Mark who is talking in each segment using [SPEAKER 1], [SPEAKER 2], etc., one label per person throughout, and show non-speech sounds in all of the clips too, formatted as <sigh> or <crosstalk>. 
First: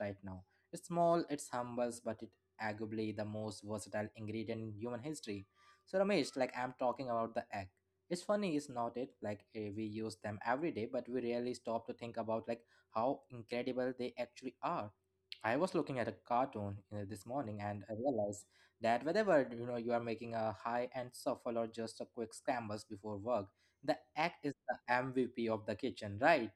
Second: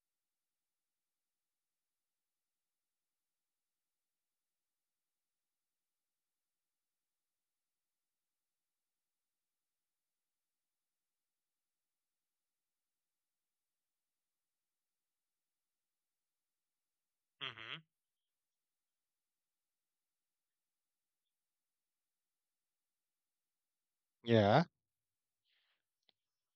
[SPEAKER 1] right now. It's small, it's humble, but it arguably the most versatile ingredient in human history. So, Ramesh, like I'm talking about the egg. It's funny, it's not it, like we use them every day, but we rarely stop to think about, like, how incredible they actually are. I was looking at a cartoon this morning,
[SPEAKER 2] hmm
[SPEAKER 1] and I realized that whenever you are making a high end shuffle or just a quick scrambles before work, the egg is
[SPEAKER 2] Yeah,
[SPEAKER 1] the MVP of the kitchen, right?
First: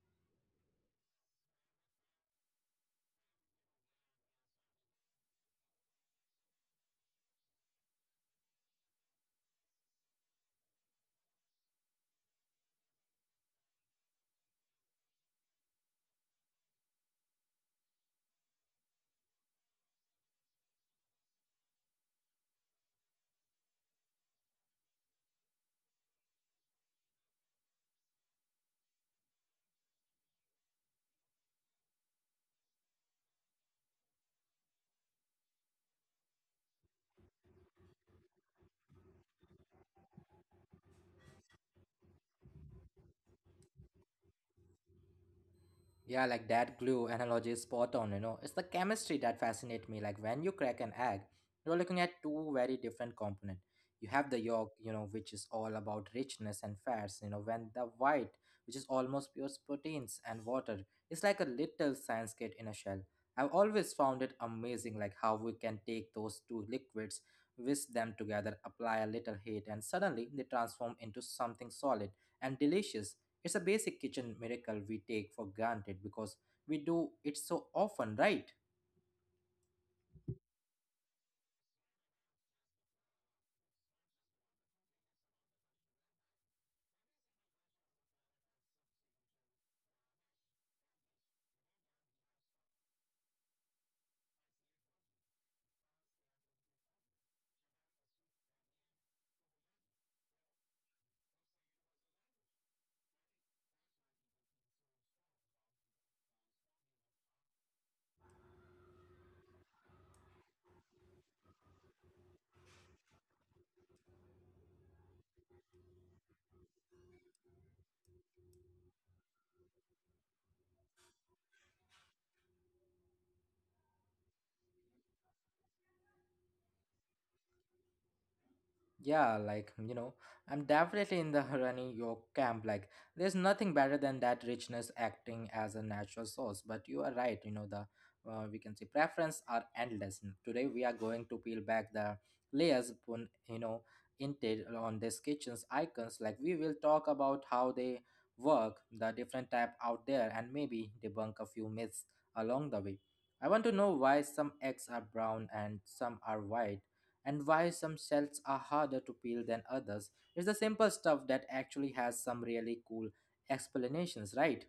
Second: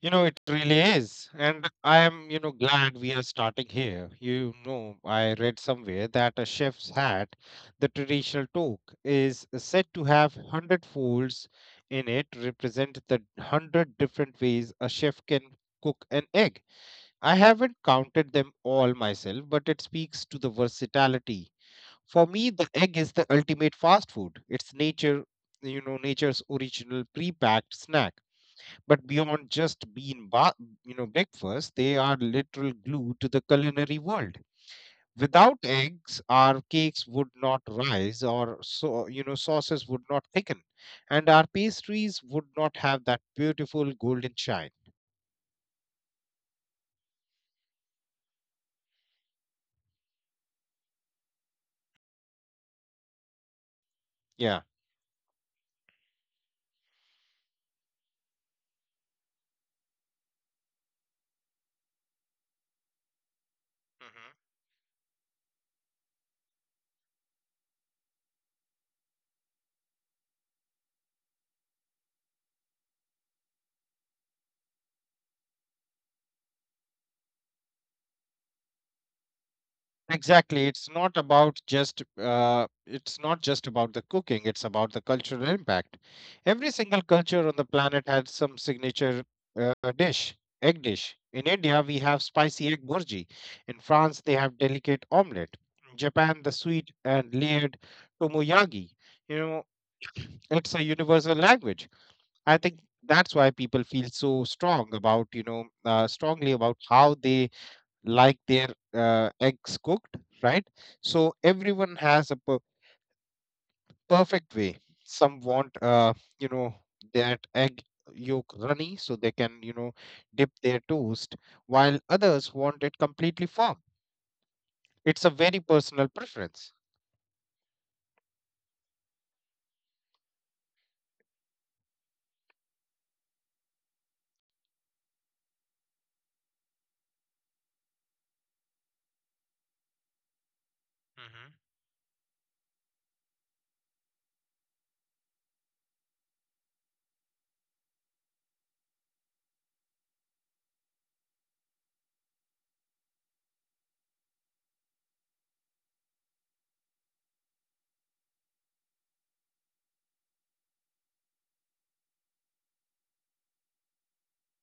[SPEAKER 2] you know, it really is. And I am, you know, glad we are starting here. You know, I read somewhere that a chef's hat, the traditional toque, is said to have 100 folds in it, represent the 100 different ways a chef can cook an egg. I haven't counted them all myself, but it speaks to the versatility. For me, the egg is the ultimate fast food. It's nature, you know, nature's original pre-packed snack. But beyond just you know, breakfast, they are literal glue to the culinary world. Without eggs, our cakes would not rise, or so you know, sauces would not thicken, and our pastries would not have that beautiful golden shine.
[SPEAKER 1] Yeah, like that glue analogy is spot on. It's the chemistry that fascinates me. Like when you crack an egg, you're looking at two very different components. You have the
[SPEAKER 2] Yeah.
[SPEAKER 1] yolk, which is all about richness and fats, when the white, which is almost pure proteins and water, it's like a little science kit in a shell. I've always found it amazing like how we can take those two liquids, whisk them together, apply a little heat, and suddenly they transform into something solid and delicious. It's a basic kitchen miracle we take for granted because we do it so often, right?
[SPEAKER 2] Exactly. It's not about just it's not just about the cooking, it's about the cultural impact. Every single culture on the planet has some signature dish, egg dish. In India, we have spicy egg burji. In France, they have delicate omelette. In Japan, the sweet and layered tomoyagi. You know, it's a universal language. I think that's why people feel so strongly about how they like their eggs cooked, right? So everyone has a perfect way. Some want, you know, that egg yolk runny so they can, you know, dip their toast, while others want it completely firm. It's a very personal preference.
[SPEAKER 1] Yeah, like, I'm definitely in the <laughs> running your camp. Like, there's nothing better than that richness acting as a natural source. But you are right, you know, the we can say preference are endless. Today we are going to
[SPEAKER 2] Mhm.
[SPEAKER 1] peel back the layers upon, intel on these kitchen's icons. Like, we will talk about how they work, the different type out there, and maybe debunk a few myths along the way. I want to know why some eggs are brown and some are white, and why some shells are harder to peel than others. It's the simple stuff that actually has some really cool explanations, right?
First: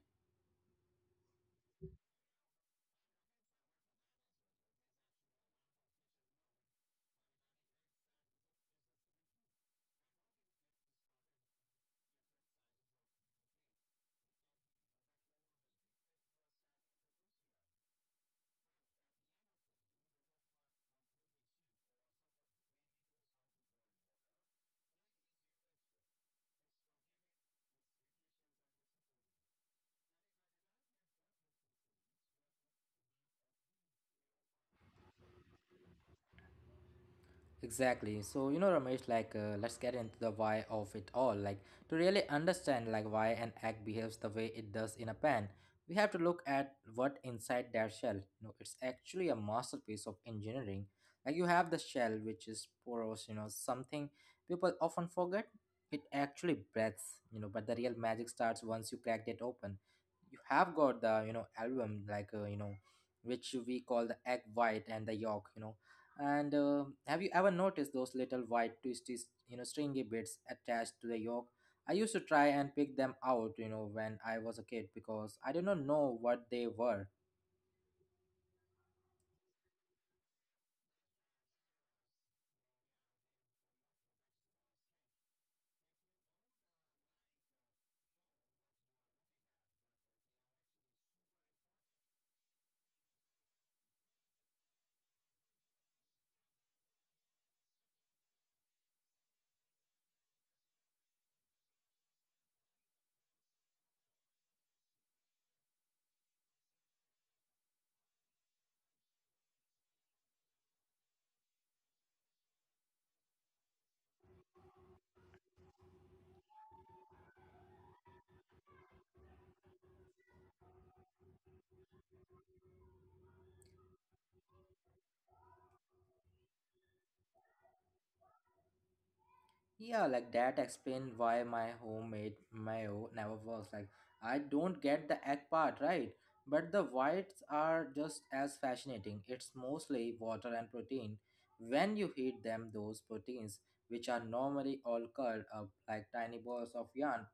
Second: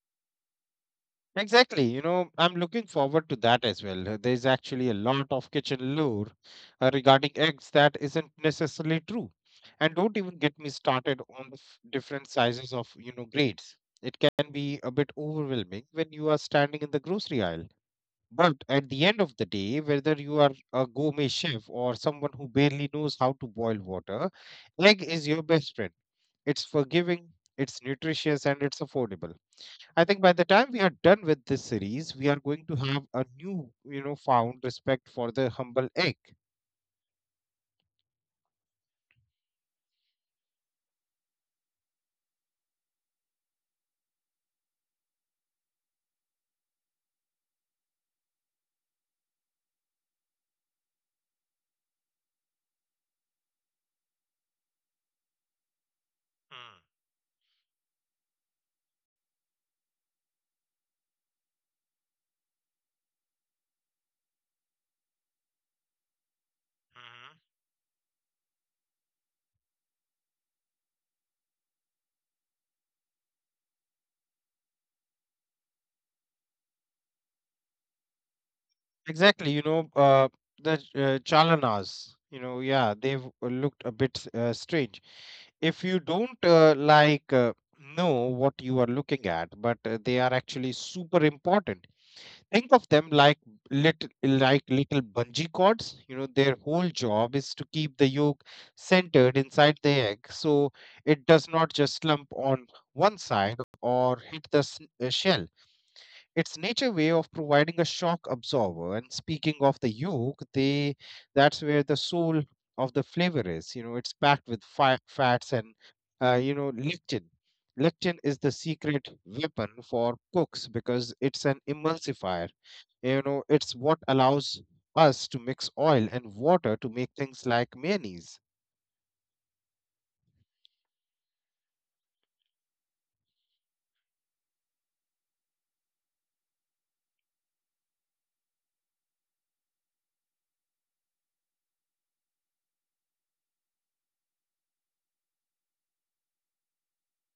[SPEAKER 2] Exactly. You know, I'm looking forward to that as well. There's actually a lot of kitchen lore regarding eggs that isn't necessarily true. And don't even get me started on the different sizes of, you know, grades. It can be a bit overwhelming when you are standing in the grocery aisle. But at the end of the day, whether you are a gourmet chef or someone who barely knows how to boil water, egg is your best friend. It's forgiving, it's nutritious, and it's affordable. I think by the time we are done with this series, we are going to have a new, you know, found respect for the humble egg.
[SPEAKER 1] Exactly. So, Ramesh, like, let's get into the why of it all. Like, to really understand, like, why an egg behaves the way it does in a pan, we have to look at what inside their shell. It's actually a masterpiece of engineering. Like, you have the shell, which is porous, something people often forget. It actually breathes, but the real magic starts once you crack it open. You have got the album, like which we call the egg white and the yolk, and have
[SPEAKER 2] Mm-hmm.
[SPEAKER 1] you ever noticed those little white twisty stringy bits attached to the yolk? I used to try and pick them out when I was a kid, because I did not know what they were.
[SPEAKER 2] Exactly, the Chalanas, you know, yeah, they've looked a bit strange. If you don't know what you are looking at, but they are actually super important. Think of them little like little bungee cords, you know, their whole job is to keep the yolk centered inside the egg, so it does not just slump on one side or hit the shell. It's nature way of providing a shock absorber. And speaking of the yolk, they that's where the soul of the flavor is. You know, it's packed with fats and you know, lectin. Lectin is the secret weapon for cooks because it's an emulsifier. You know, it's what allows us to mix oil and water to make things like mayonnaise.
[SPEAKER 1] Yeah, like that explains why my homemade mayo never works. Like, I don't get the egg part, right? But the whites are just as fascinating. It's mostly water and protein. When you heat them, those proteins, which are normally all curled up like tiny balls of yarn,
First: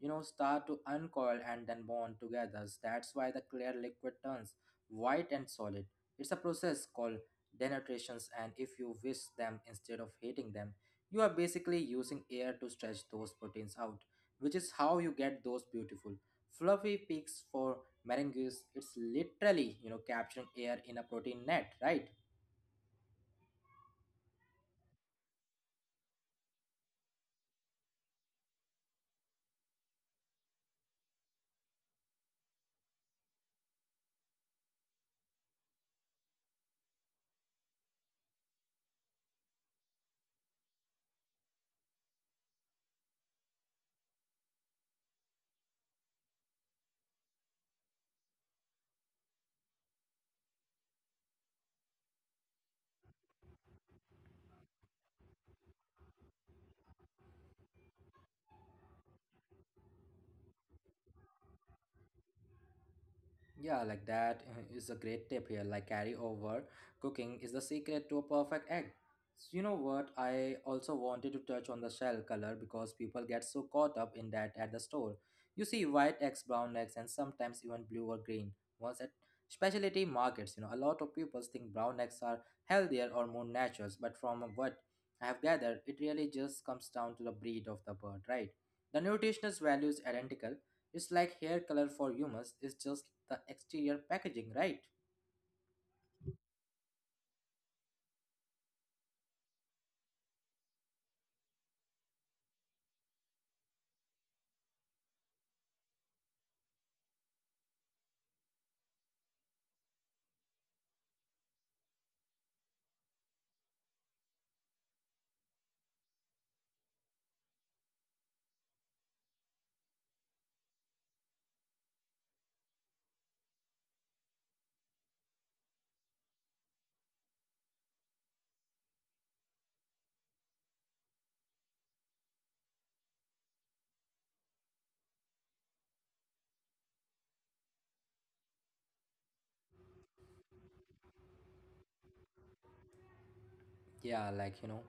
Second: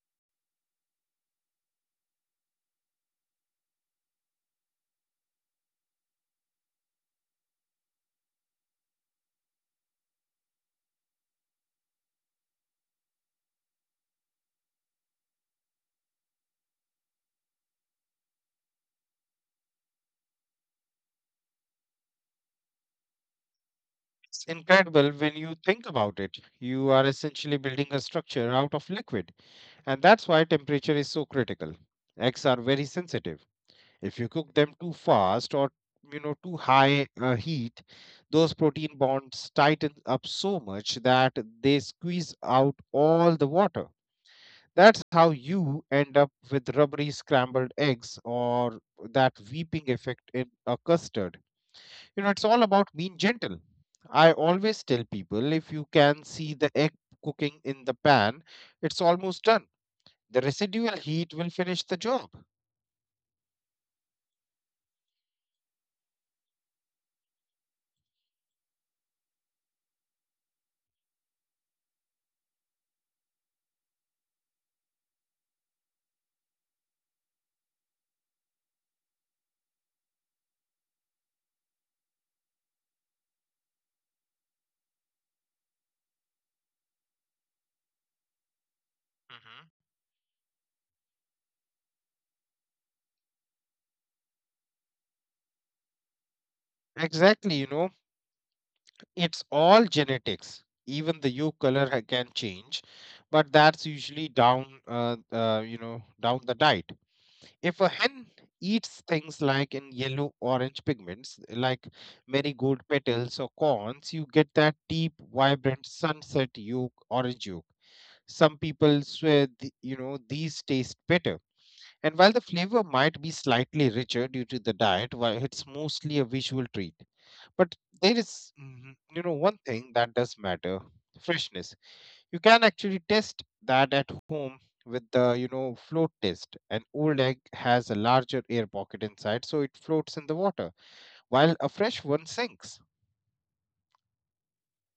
[SPEAKER 1] start to uncoil and then bond together. That's why the clear liquid turns white and solid. It's a process called denaturation, and if you whisk them instead of heating them, you are basically using air to stretch those proteins out, which is how you get those beautiful fluffy peaks for meringues. It's literally, capturing air in a protein net, right?
[SPEAKER 2] It's incredible when you think about it. You are essentially building a structure out of liquid. And that's why temperature is so critical. Eggs are very sensitive. If you cook them too fast or you know too high heat, those protein bonds tighten up so much that they squeeze out all the water. That's how you end up with rubbery scrambled eggs or that weeping effect in a custard. You know, it's all about being gentle. I always tell people if you can see the egg cooking in the pan, it's almost done. The residual heat will finish the job.
[SPEAKER 1] Yeah, like that is a great tip here. Like carry over cooking is the secret to a perfect egg. So you know what? I also wanted to touch on the shell color because people get so caught up in that at the store. You see white eggs, brown eggs, and sometimes even blue or green. Once at specialty markets, a lot of people think brown eggs are healthier or more natural, but from what I have gathered, it really just comes down to the breed of the bird, right? The nutritional
[SPEAKER 2] hmm
[SPEAKER 1] value is identical, it's like hair color for humans, it's just the exterior packaging, right?
[SPEAKER 2] Exactly, you know, it's all genetics. Even the hue color can change, but that's usually you know, down the diet. If a hen eats things like in yellow orange pigments, like marigold petals or corns, you get that deep, vibrant sunset yolk, orange yolk. Some people swear, you know, these taste better. And while the flavor might be slightly richer due to the diet, while it's mostly a visual treat. But there is, you know, one thing that does matter: freshness. You can actually test that at home with the, you know, float test. An old egg has a larger air pocket inside, so it floats in the water, while a fresh one sinks.
[SPEAKER 1] Yeah, like,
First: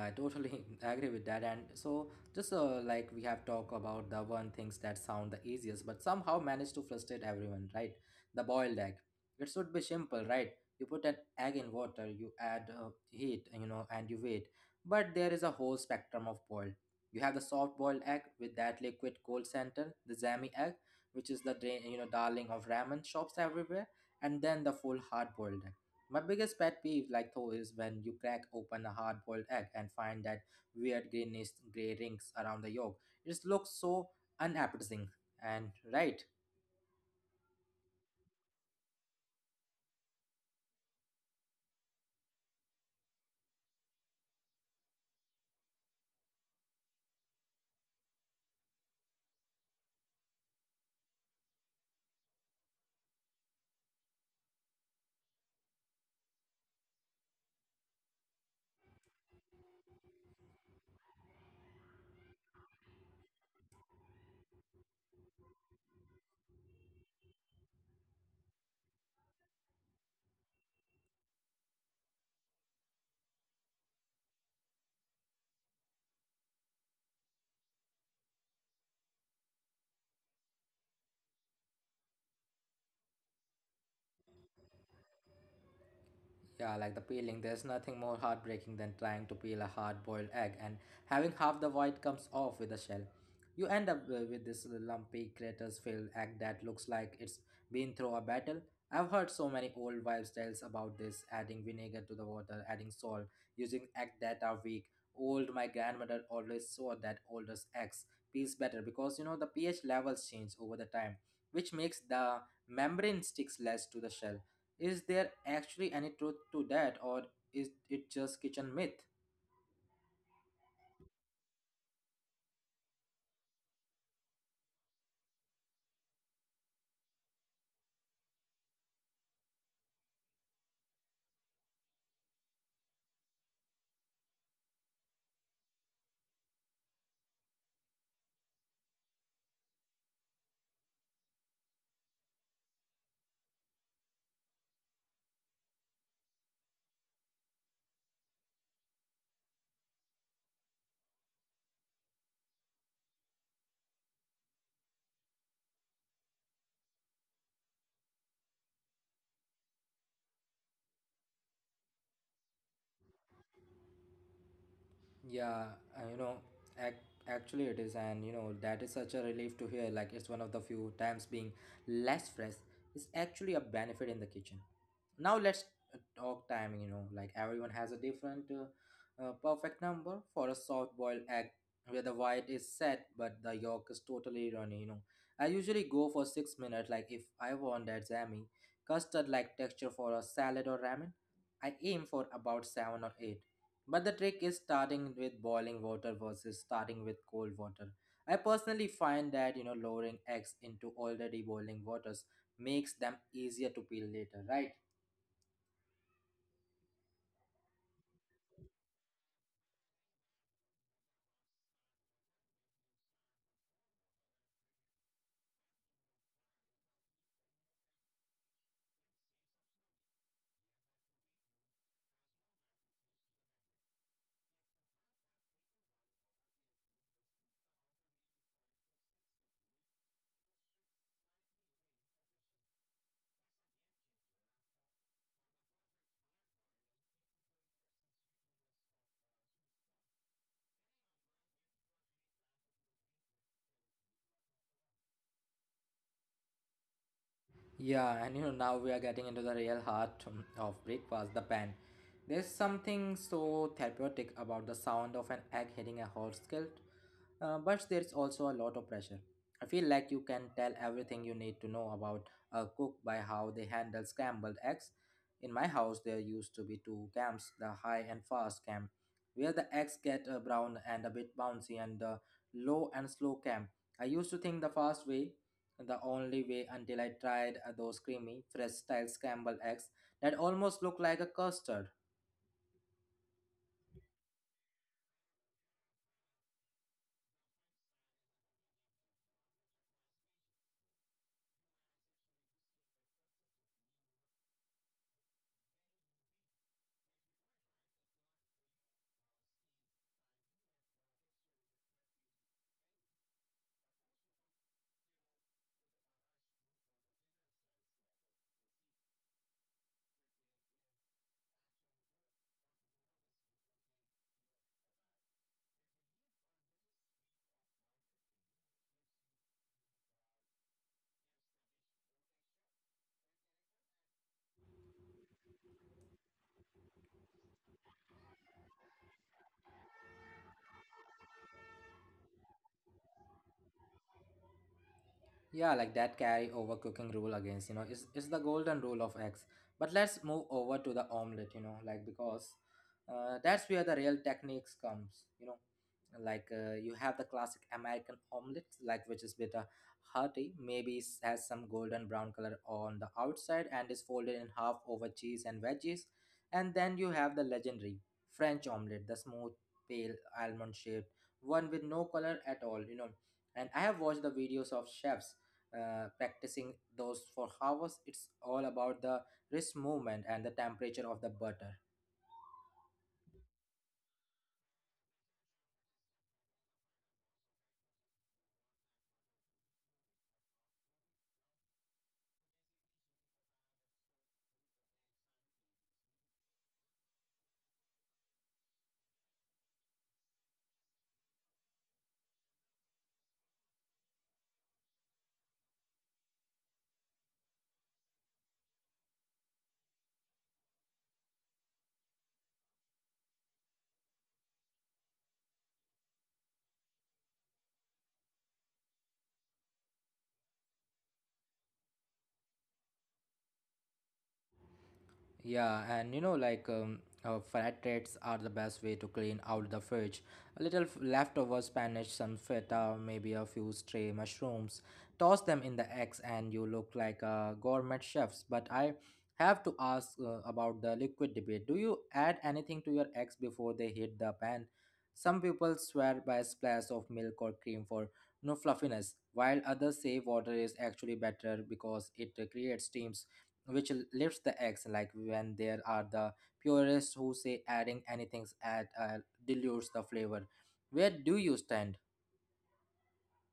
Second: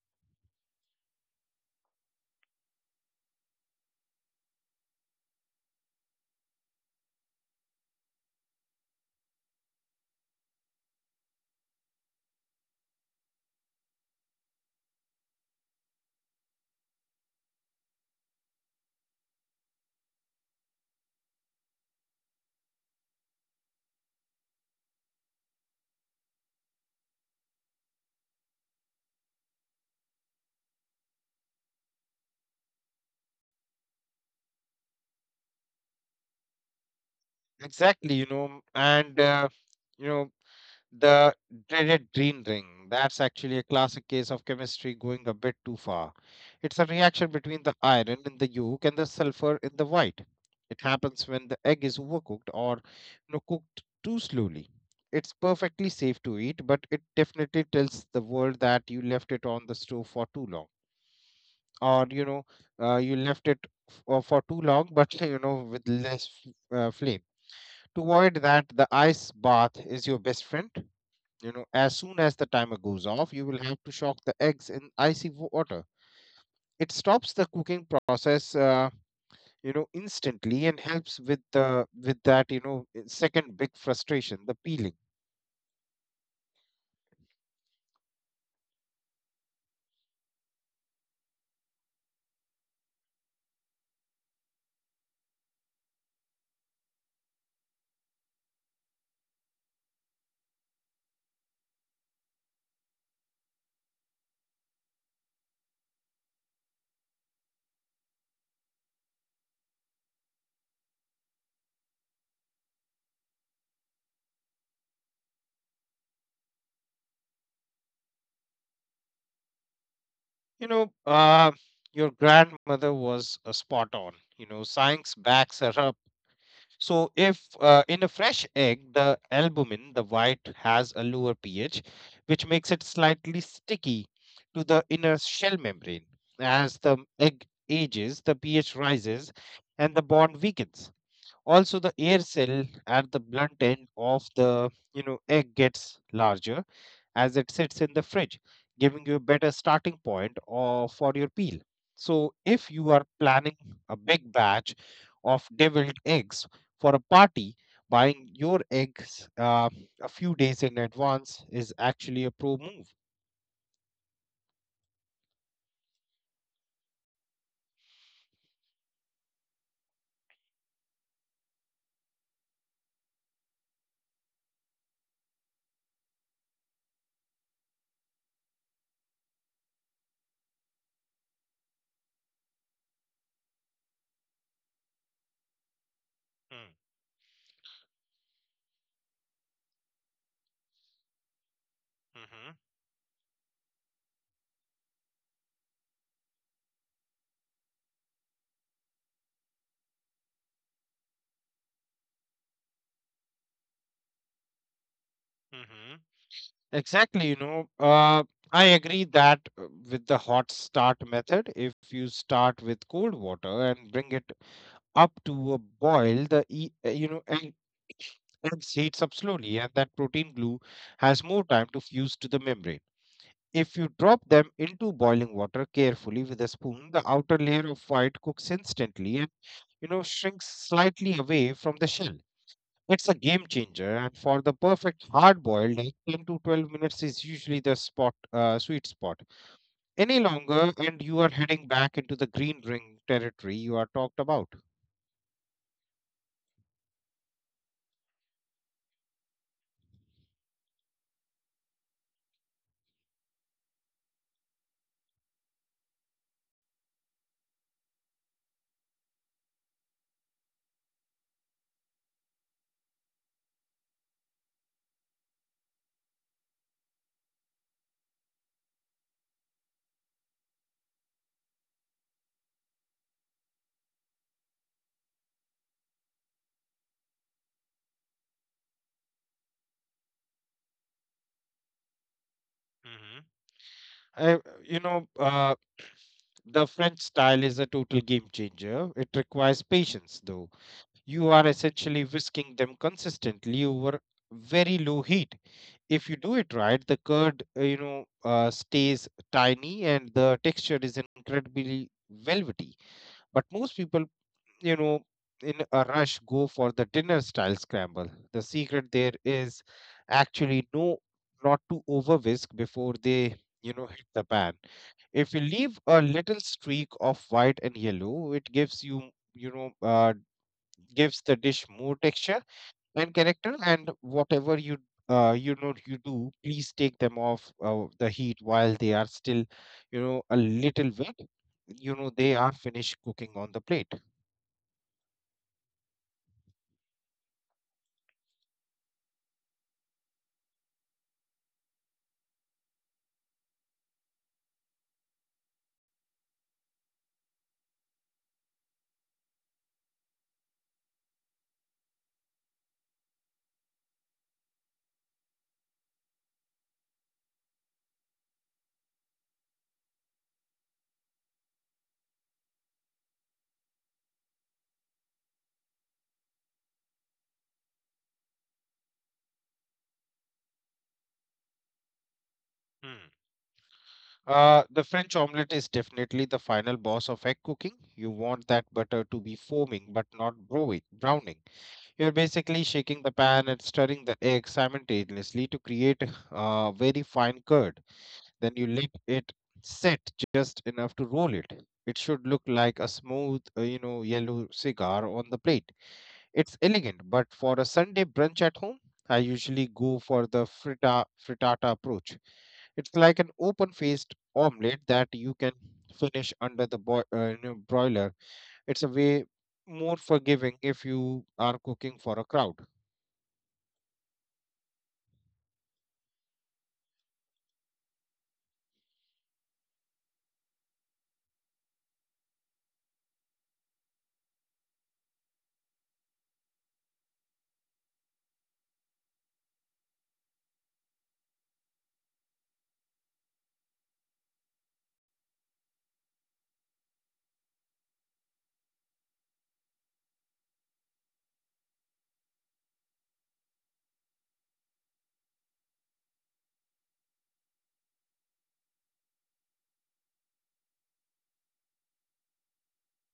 [SPEAKER 1] I totally <laughs> agree with that. And so just, like we have talked about the one things that sound the easiest but somehow manage to frustrate everyone, right? The boiled egg. It should be simple, right? You put an egg in water, you add heat, and you wait. But there is a whole spectrum of boiled. You have the soft boiled egg with that liquid cold center, the zami egg, which is the darling of ramen shops everywhere. And then the full hard boiled egg. My biggest pet peeve, like though, is when you crack open a hard-boiled egg and find that weird greenish gray rings around the yolk. It looks so unappetizing. And right,
[SPEAKER 2] Exactly, you know, the dreaded green ring. That's actually a classic case of chemistry going a bit too far. It's a reaction between the iron in the yolk and the sulfur in the white. It happens when the egg is overcooked or you know, cooked too slowly. It's perfectly safe to eat, but it definitely tells the world that you left it on the stove for too long, or you know, you left it for too long, but <laughs> you know, with less flame. To avoid that, the ice bath is your best friend. You know, as soon as the timer goes off, you will have to shock the eggs in icy water. It stops the cooking process, you know, instantly and helps with that, you know, second big frustration, the peeling.
[SPEAKER 1] yeah, like the peeling, there's nothing more heartbreaking than trying to peel a hard boiled egg and having half the white comes off with the shell. You end up with this lumpy, craters filled egg that looks like it's been through a battle. I've heard so many old wives' tales about this: adding vinegar to the water, adding salt, using egg that are weak. Old, my grandmother always saw that older eggs peels better because the pH levels change over the time, which makes the membrane sticks less to the shell. Is there actually any truth to that, or is it just kitchen myth?
[SPEAKER 2] You know, your grandmother was spot on. You know, science backs her up. So if in a fresh egg, the albumin, the white, has a lower pH, which makes it slightly sticky to the inner shell membrane. As the egg ages, the pH rises and the bond weakens. Also, the air cell at the blunt end of the you know egg gets larger as it sits in the fridge, giving you a better starting point or for your peel. So, if you are planning a big batch of deviled eggs for a party, buying your eggs a few days in advance is actually a pro move.
[SPEAKER 1] Yeah, uh, you know, ac- actually it is, and that is such a relief to hear. Like it's one of the few times being less stress is actually a benefit in the kitchen. Now let's talk timing. Like everyone has a different perfect number for a soft-boiled egg, where the white is set but the yolk is totally runny. You know, I usually go for 6 minutes. Like if I want that jammy custard-like texture for a salad or ramen, I aim for about seven or eight.
[SPEAKER 2] Mm-hmm.
[SPEAKER 1] But the trick is starting with boiling water versus starting with cold water. I personally find that lowering eggs into already boiling waters makes them easier to peel later, right?
[SPEAKER 2] Mm-hmm. Exactly, I agree that with the hot start method, if you start with cold water and bring it up to a boil, the you know, egg and heats up slowly, and that protein glue has more time to fuse to the membrane. If you drop them into boiling water carefully with a spoon, the outer layer of white cooks instantly and you know shrinks slightly away from the shell. It's a game changer, and for the perfect hard boiled, like 10 to 12 minutes is usually the spot sweet spot. Any longer, and you are heading back into the green ring territory you are talked about.
[SPEAKER 1] Yeah, and now we are getting into the real heart of breakfast, the pan. There's something so therapeutic about the sound of an egg hitting a hot skillet, but there's also a lot of pressure. I feel like you can tell everything you need to know about a cook by how they handle scrambled eggs. In my house, there used to be two camps: the high and fast camp, where the eggs get brown and a bit bouncy, and the low and slow camp. I used to think the fast way the only way until I tried those creamy, fresh style scrambled eggs that almost look like a custard.
[SPEAKER 2] I, you know, uh, the French style is a total game changer. It requires patience, though. You are essentially whisking them consistently over very low heat. If you do it right, the curd stays tiny and the texture is incredibly velvety. But most people, you know, in a rush, go for the dinner style scramble. The secret there is actually no, not to over whisk before they, you know, hit the pan. If you leave a little streak of white and yellow it gives you you know gives the dish more texture and character. And whatever you you know you do, please take them off the heat while they are still you know a little wet, you know they are finished cooking on the plate.
[SPEAKER 1] Yeah, like that carry over cooking rule against, is the golden rule of eggs. But let's move over to the omelet, like because that's where the real techniques comes. Like, you have the classic american omelet, like, which is bit hearty, maybe has some golden brown color on the outside and is folded in half over cheese and veggies. And then you have the legendary french omelet, the smooth, pale, almond shaped one with no color at all, and I have watched the videos of chefs practicing those for hours. It's all about the wrist movement and the temperature of the butter.
[SPEAKER 2] Hmm. The French omelette is definitely the final boss of egg cooking. You want that butter to be foaming but not browning. You're basically shaking the pan and stirring the egg simultaneously to create a very fine curd. Then you let it set just enough to roll it. It should look like a smooth, you know, yellow cigar on the plate. It's elegant, but for a Sunday brunch at home, I usually go for the frittata approach. It's like an open-faced omelette that you can finish under the you know, broiler. It's a way more forgiving if you are cooking for a crowd.
[SPEAKER 1] Yeah, and flat rates are the best way to clean out the fridge. A little leftover spinach, some feta, maybe a few stray mushrooms. Toss them in the eggs, and you look like a gourmet chefs. But I have to ask about the liquid debate. Do you add anything to your eggs before they hit the pan? Some people swear by a splash of milk or cream for no fluffiness, while others say water is actually better because it creates steam, which lifts the eggs, like when there are the purists who say adding anything add dilutes the flavor. Where do you stand?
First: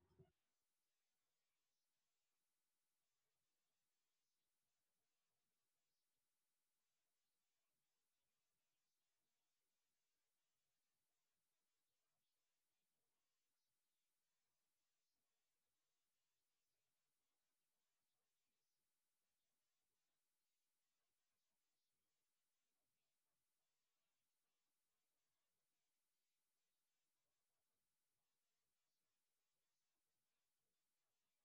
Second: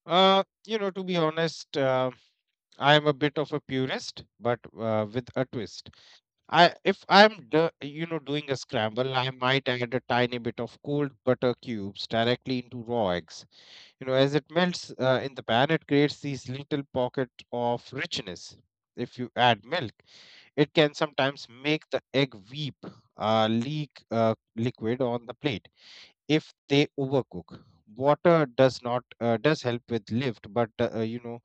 [SPEAKER 2] You know, to be honest, I am a bit of a purist, but with a twist. If I'm doing a scramble, I might add a tiny bit of cold butter cubes directly into raw eggs. You know, as it melts in the pan, it creates these little pocket of richness. If you add milk, it can sometimes make the egg weep, leak liquid on the plate if they overcook. Water does not does help with lift, but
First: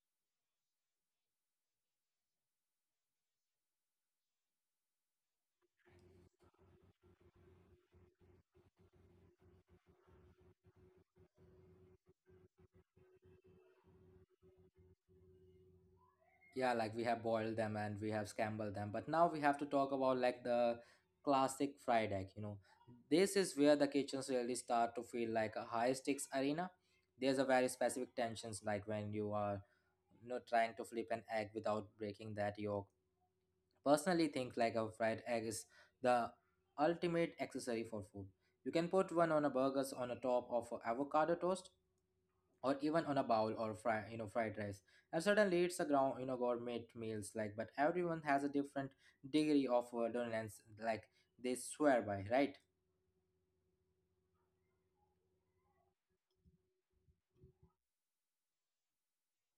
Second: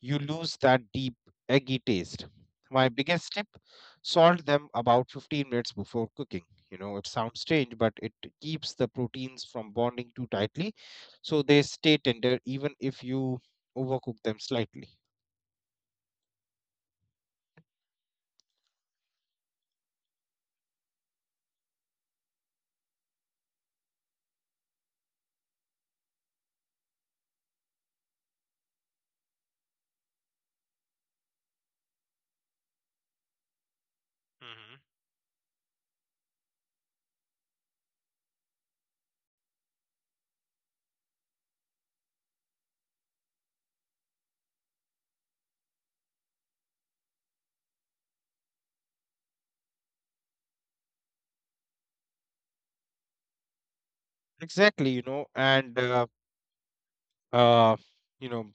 [SPEAKER 2] you lose that deep eggy taste. My biggest tip: salt them about 15 minutes before cooking. You know, it sounds strange, but it keeps the proteins from bonding too tightly, so they stay tender even if you overcook them slightly.
[SPEAKER 1] Yeah, like we have boiled them and we have scrambled them, but now we have to talk about, like, the classic fried egg. This is where the kitchens really start to feel like a high stakes arena. There's a very specific tensions, like when you are trying to flip an egg without breaking that yolk. Personally think like a fried egg
[SPEAKER 2] Hmm.
[SPEAKER 1] is the ultimate accessory for food. You can put one on a burgers, on a top of a avocado toast, or even on a bowl or fry, fried rice. And suddenly it's a ground, gourmet meals. Like, but everyone has a different degree of dominance, like they swear by, right?
[SPEAKER 2] Exactly, you know, uh, you know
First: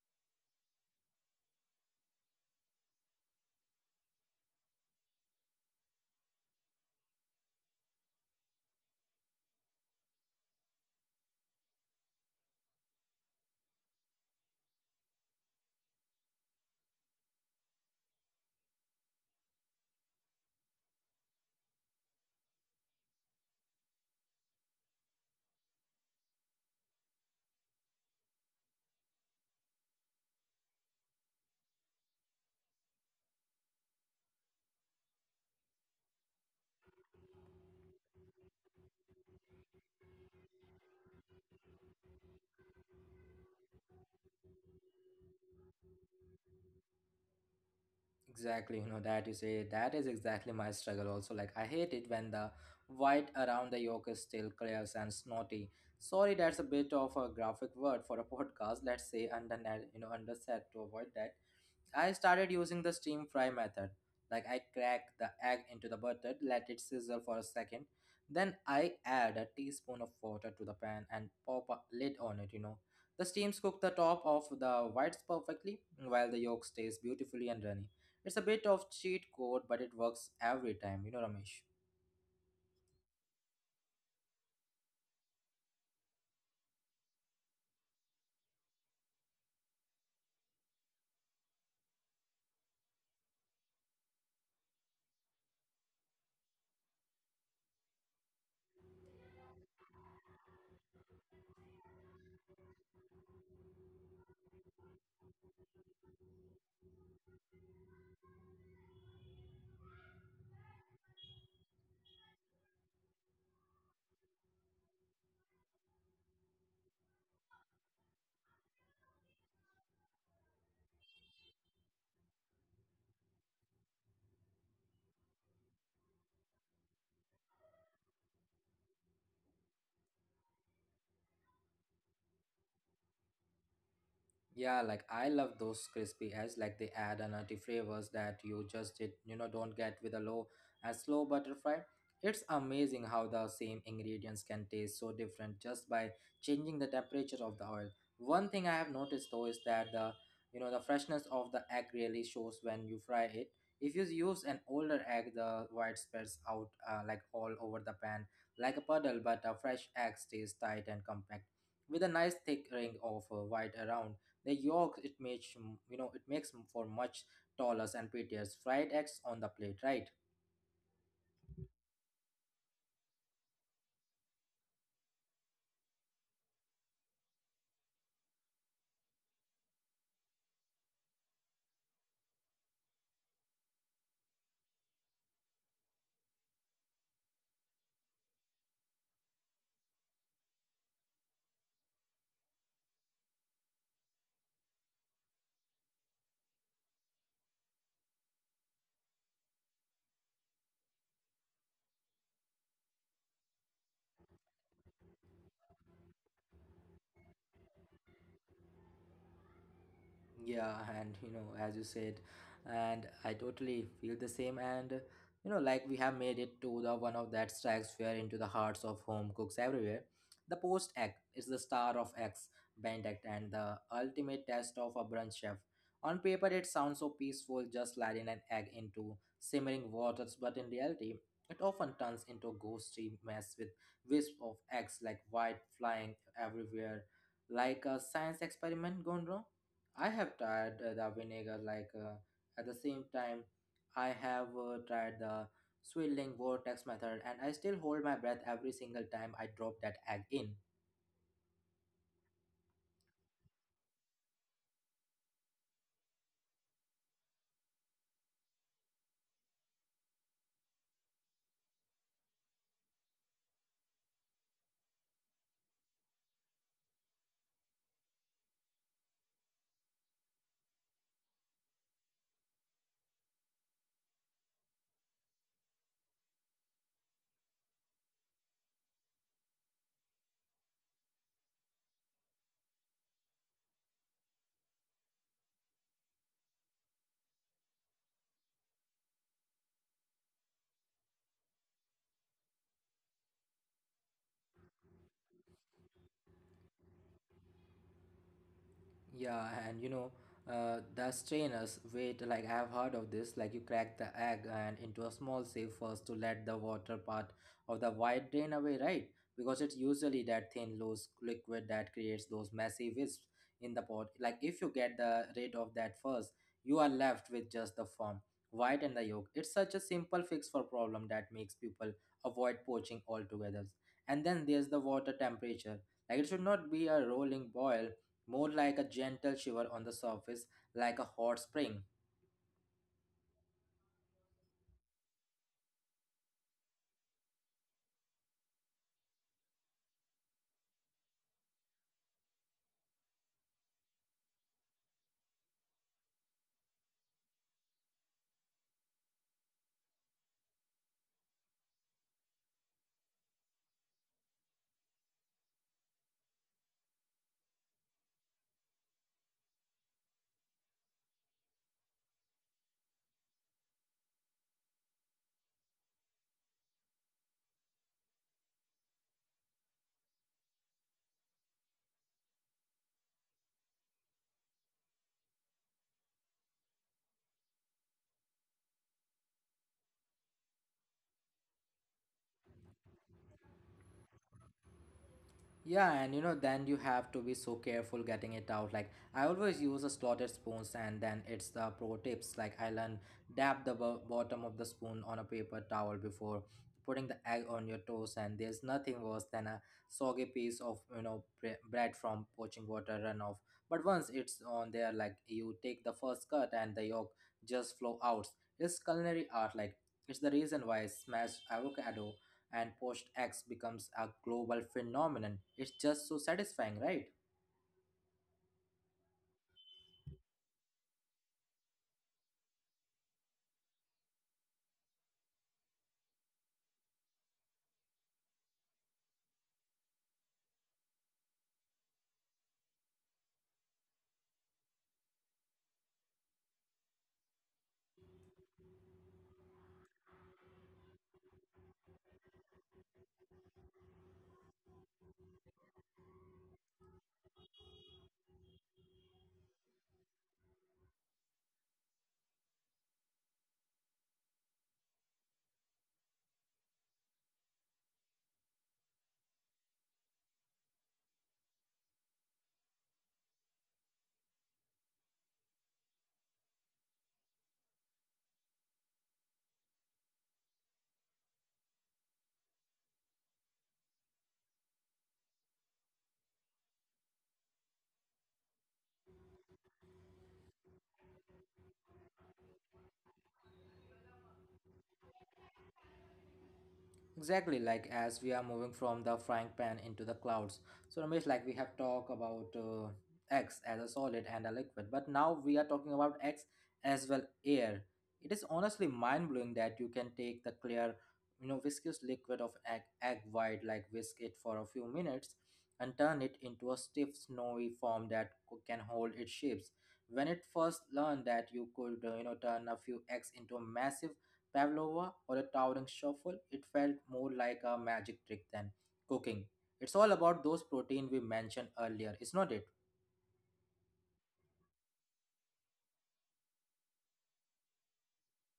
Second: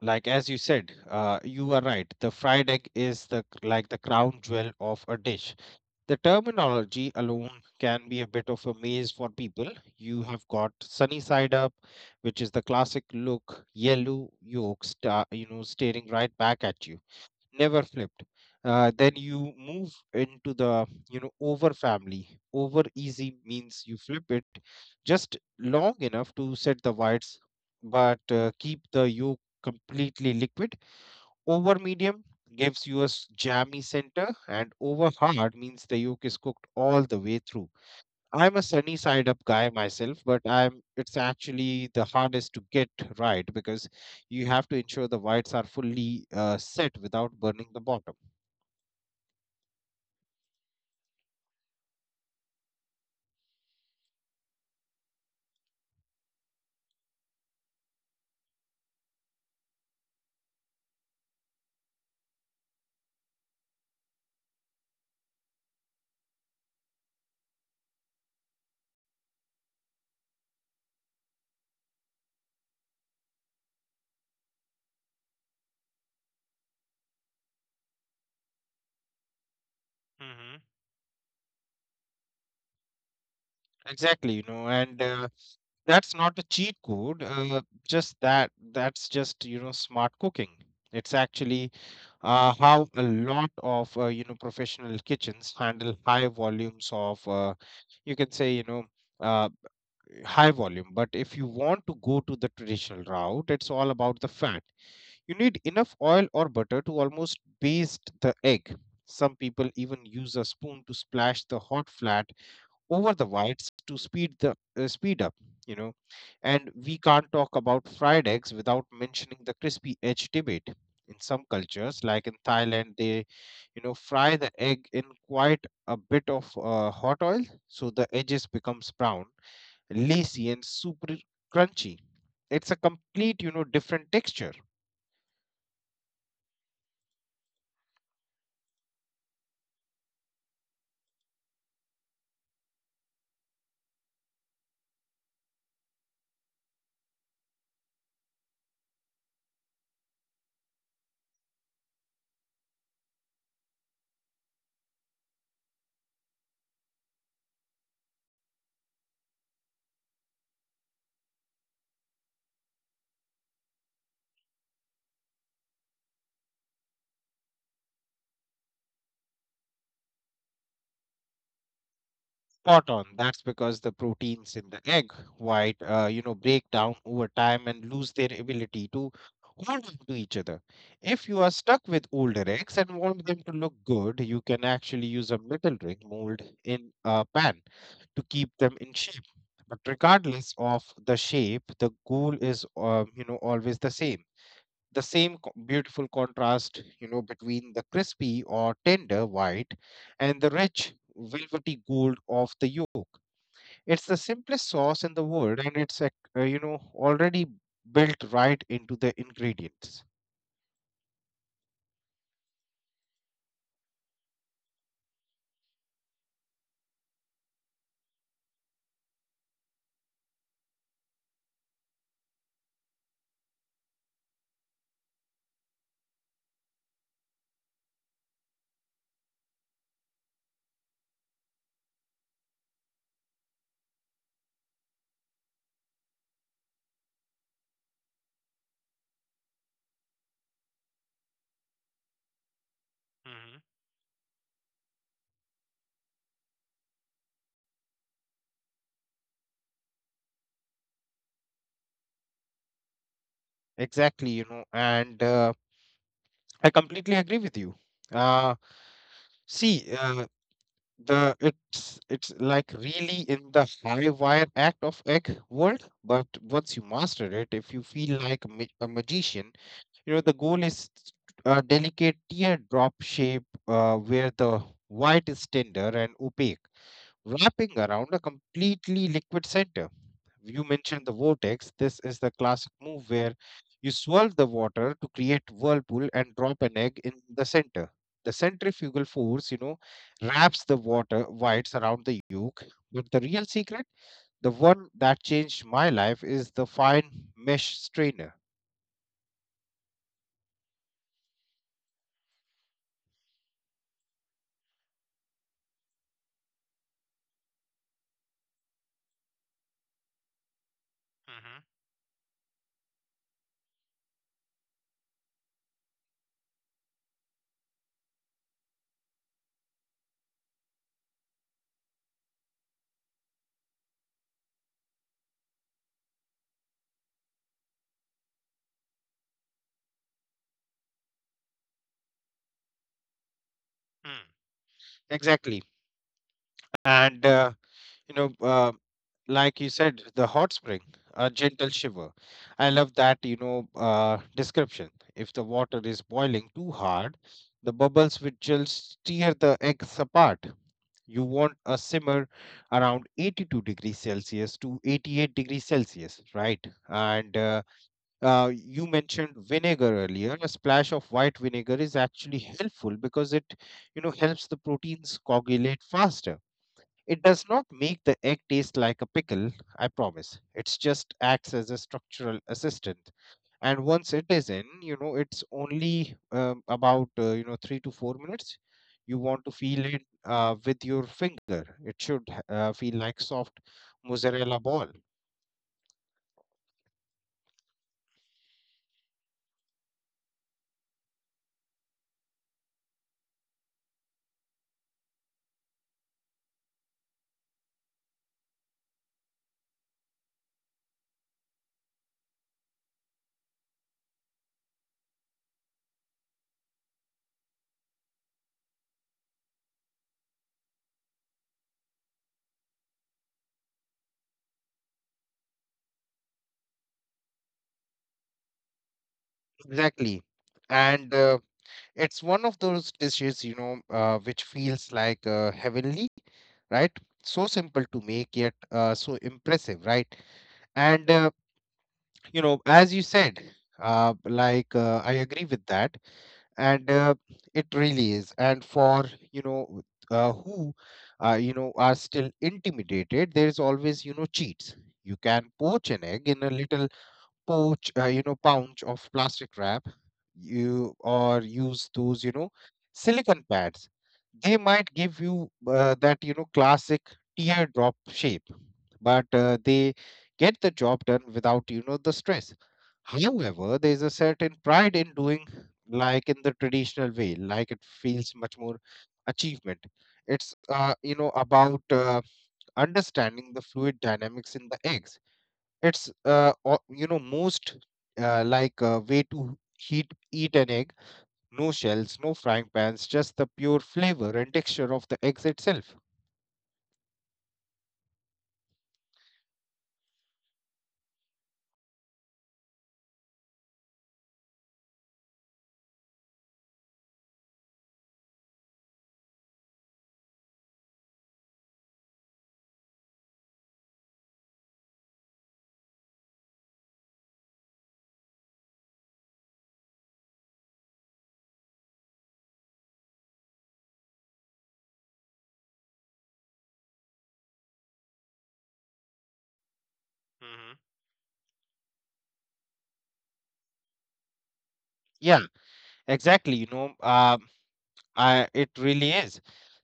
[SPEAKER 2] like as you said, you are right, the fried egg is the like the crown jewel of a dish. The terminology alone can be a bit of a maze for people. You have got sunny side up, which is the classic look, yellow yolk star, you know, staring right back at you, never flipped. Then you move into the, you know, over family. Over easy means you flip it just long enough to set the whites, but keep the yolk completely liquid. Over medium gives you a jammy center, and over hard means the yolk is cooked all the way through. I'm a sunny side up guy myself, but I'm it's actually the hardest to get right, because you have to ensure the whites are fully set without burning the bottom.
[SPEAKER 1] Exactly, you know, that you say, that is exactly my struggle also. Like, I hate it when the white around the yolk is still clear and snotty. Sorry, that's a bit of a graphic word for a <laughs> podcast. Let's say under, you know, underset to avoid that. I started using the steam fry method. Like I crack the egg into the butter, let it sizzle for a second. Then I add a teaspoon of water to the pan and pop a lid on it, you know. The steams cook the top of the whites perfectly while the yolk stays beautifully and runny. It's a bit of cheat
[SPEAKER 2] Hmm.
[SPEAKER 1] code, but it works every time, you know, Ramesh.
[SPEAKER 2] Exactly, you know, and that's not a cheat code. Just that, that's just, you know, smart cooking. It's actually how a lot of, you know, professional kitchens handle high volumes of, you can say, you know, uh, high volume. But if you want to go to the traditional route, it's all about the fat. You need enough oil or butter to almost baste the egg. Some people even use a spoon to splash the hot flat over the whites to speed up, you know. And we can't talk about fried eggs without mentioning the crispy edge debate. In some cultures, like in Thailand, they, you know, fry the egg in quite a bit of hot oil, so the edges becomes brown, lacy, and super crunchy. It's a complete, you know, different texture.
[SPEAKER 1] Yeah, like I love those crispy eggs. Like they add a nutty flavors that you just did, don't get with a low a slow butter fry. It's amazing how the same ingredients can taste so different just by changing the temperature of the oil. One thing I have noticed though is that the you know the freshness of the egg really shows when you fry it. If you use an older egg, the white spreads out like all over the pan like a puddle, but a fresh egg stays tight and compact with a nice thick ring of white around the yolk. It makes you know it makes for much taller and prettier fried eggs on the plate, right?
[SPEAKER 2] Spot on. That's because the proteins in the egg white, you know, break down over time and lose their ability to hold on to each other. If you are stuck with older eggs and want them to look good, you can actually use a metal ring mold in a pan to keep them in shape. But regardless of the shape, the goal is, you know, always the same, the same beautiful contrast, you know, between the crispy or tender white and the rich velvety gold of the yolk. It's the simplest sauce in the world, and it's you know, already built right into the ingredients.
[SPEAKER 1] Yeah, and you know, as you said, and I totally feel the same. And you know, like we have made it to the one of that strikes fear into the hearts of home cooks everywhere. The post act is the star of X band act and the ultimate test of a brunch chef. On paper, it sounds so peaceful, just sliding an egg into simmering waters, but in reality, it often turns into a ghostly mess with wisps of eggs like white flying everywhere, like a science experiment gone wrong. I have tried the vinegar,
[SPEAKER 2] Hmm.
[SPEAKER 1] at the same time I have tried the swirling vortex method, and I still hold my breath every single time I drop that egg in.
[SPEAKER 2] Exactly, you know, and I completely agree with you. Uh, see the It's like really in the high wire act of egg world, but once you master it, if you feel like a a magician. You know, the goal is a delicate teardrop shape, where the white is tender and opaque, wrapping around a completely liquid center. You mentioned the vortex. This is the classic move where you swirl the water to create whirlpool and drop an egg in the center. The centrifugal force, you know, wraps the water whites around the yolk. But the real secret, the one that changed my life, is the fine mesh strainer.
[SPEAKER 1] Yeah, and you know, the strainers wait. Like I have heard of this. Like you crack the egg and into a small sieve first to let the water part of the white drain away, right? Because it's usually that thin, loose liquid that creates those messy wisps in the pot. Like if you get the rid of that first, you are left with just the foam, white and the yolk. It's such a simple fix for problem that makes people avoid poaching altogether. And then there's the water temperature. Like it should not be a rolling boil, more like a gentle shiver on the surface, like a hot spring.
[SPEAKER 2] Mm-hmm. Exactly. And you know, like you said, the hot spring, a gentle shiver. I love that, you know, description. If the water is boiling too hard, the bubbles will just tear the eggs apart. You want a simmer around 82 degrees Celsius to 88 degrees Celsius, right? And you mentioned vinegar earlier. A splash of white vinegar is actually helpful, because it, you know, helps the proteins coagulate faster. It does not make the egg taste like a pickle, I promise. It just acts as a structural assistant. And once it is in, you know, it's only about, you know, 3 to 4 minutes. You want to feel it with your finger. It should feel like soft mozzarella ball.
[SPEAKER 1] Yeah, and you know, then you have to be so careful getting it out. Like, I always use a slotted spoons, and then it's the pro tips. Like, I learned, dab the bottom of the spoon on a paper towel before putting the egg on your toast, and there's nothing worse than a soggy piece of bread from poaching water runoff. But once it's on there, like you take the first cut, and the yolk just flow out. It's culinary art. Like, it's the reason why smashed avocado and post X becomes a global phenomenon. It's just so satisfying, right?
[SPEAKER 2] Exactly. And it's one of those dishes, you know, which feels like heavenly, right? So simple to make, yet so impressive, right? And you know, as you said, I agree with that, and it really is. And for, you know, who you know, are still intimidated, there is always, you know, cheats. You can poach an egg in a little pouch, you know, pouch of plastic wrap, you or use those, you know, silicon pads. They might give you that, you know, classic teardrop shape, but they get the job done without, you know, the stress. However, there is a certain pride in doing, like, in the traditional way. Like, it feels much more achievement. It's, you know, about understanding the fluid dynamics in the eggs. It's you know, most way to heat eat an egg. No shells, no frying pans, just the pure flavor and texture of the eggs itself.
[SPEAKER 1] Exactly, like as we are moving from the frying pan into the clouds. So Ramesh, like we have talked about X as a solid and a liquid, but now we are talking about X as well air. It is honestly mind blowing that you can take the clear, you know, viscous liquid of egg, egg white, like whisk it for a few minutes, and turn it into a stiff snowy form that can hold its shapes. When it first learned that you could, you know, turn a few eggs into a massive pavlova, or a towering shuffle, it felt more like a magic trick than cooking.
[SPEAKER 2] Hmm.
[SPEAKER 1] It's all about those protein we mentioned earlier, is not it?
[SPEAKER 2] Yeah, exactly, you know, it really is.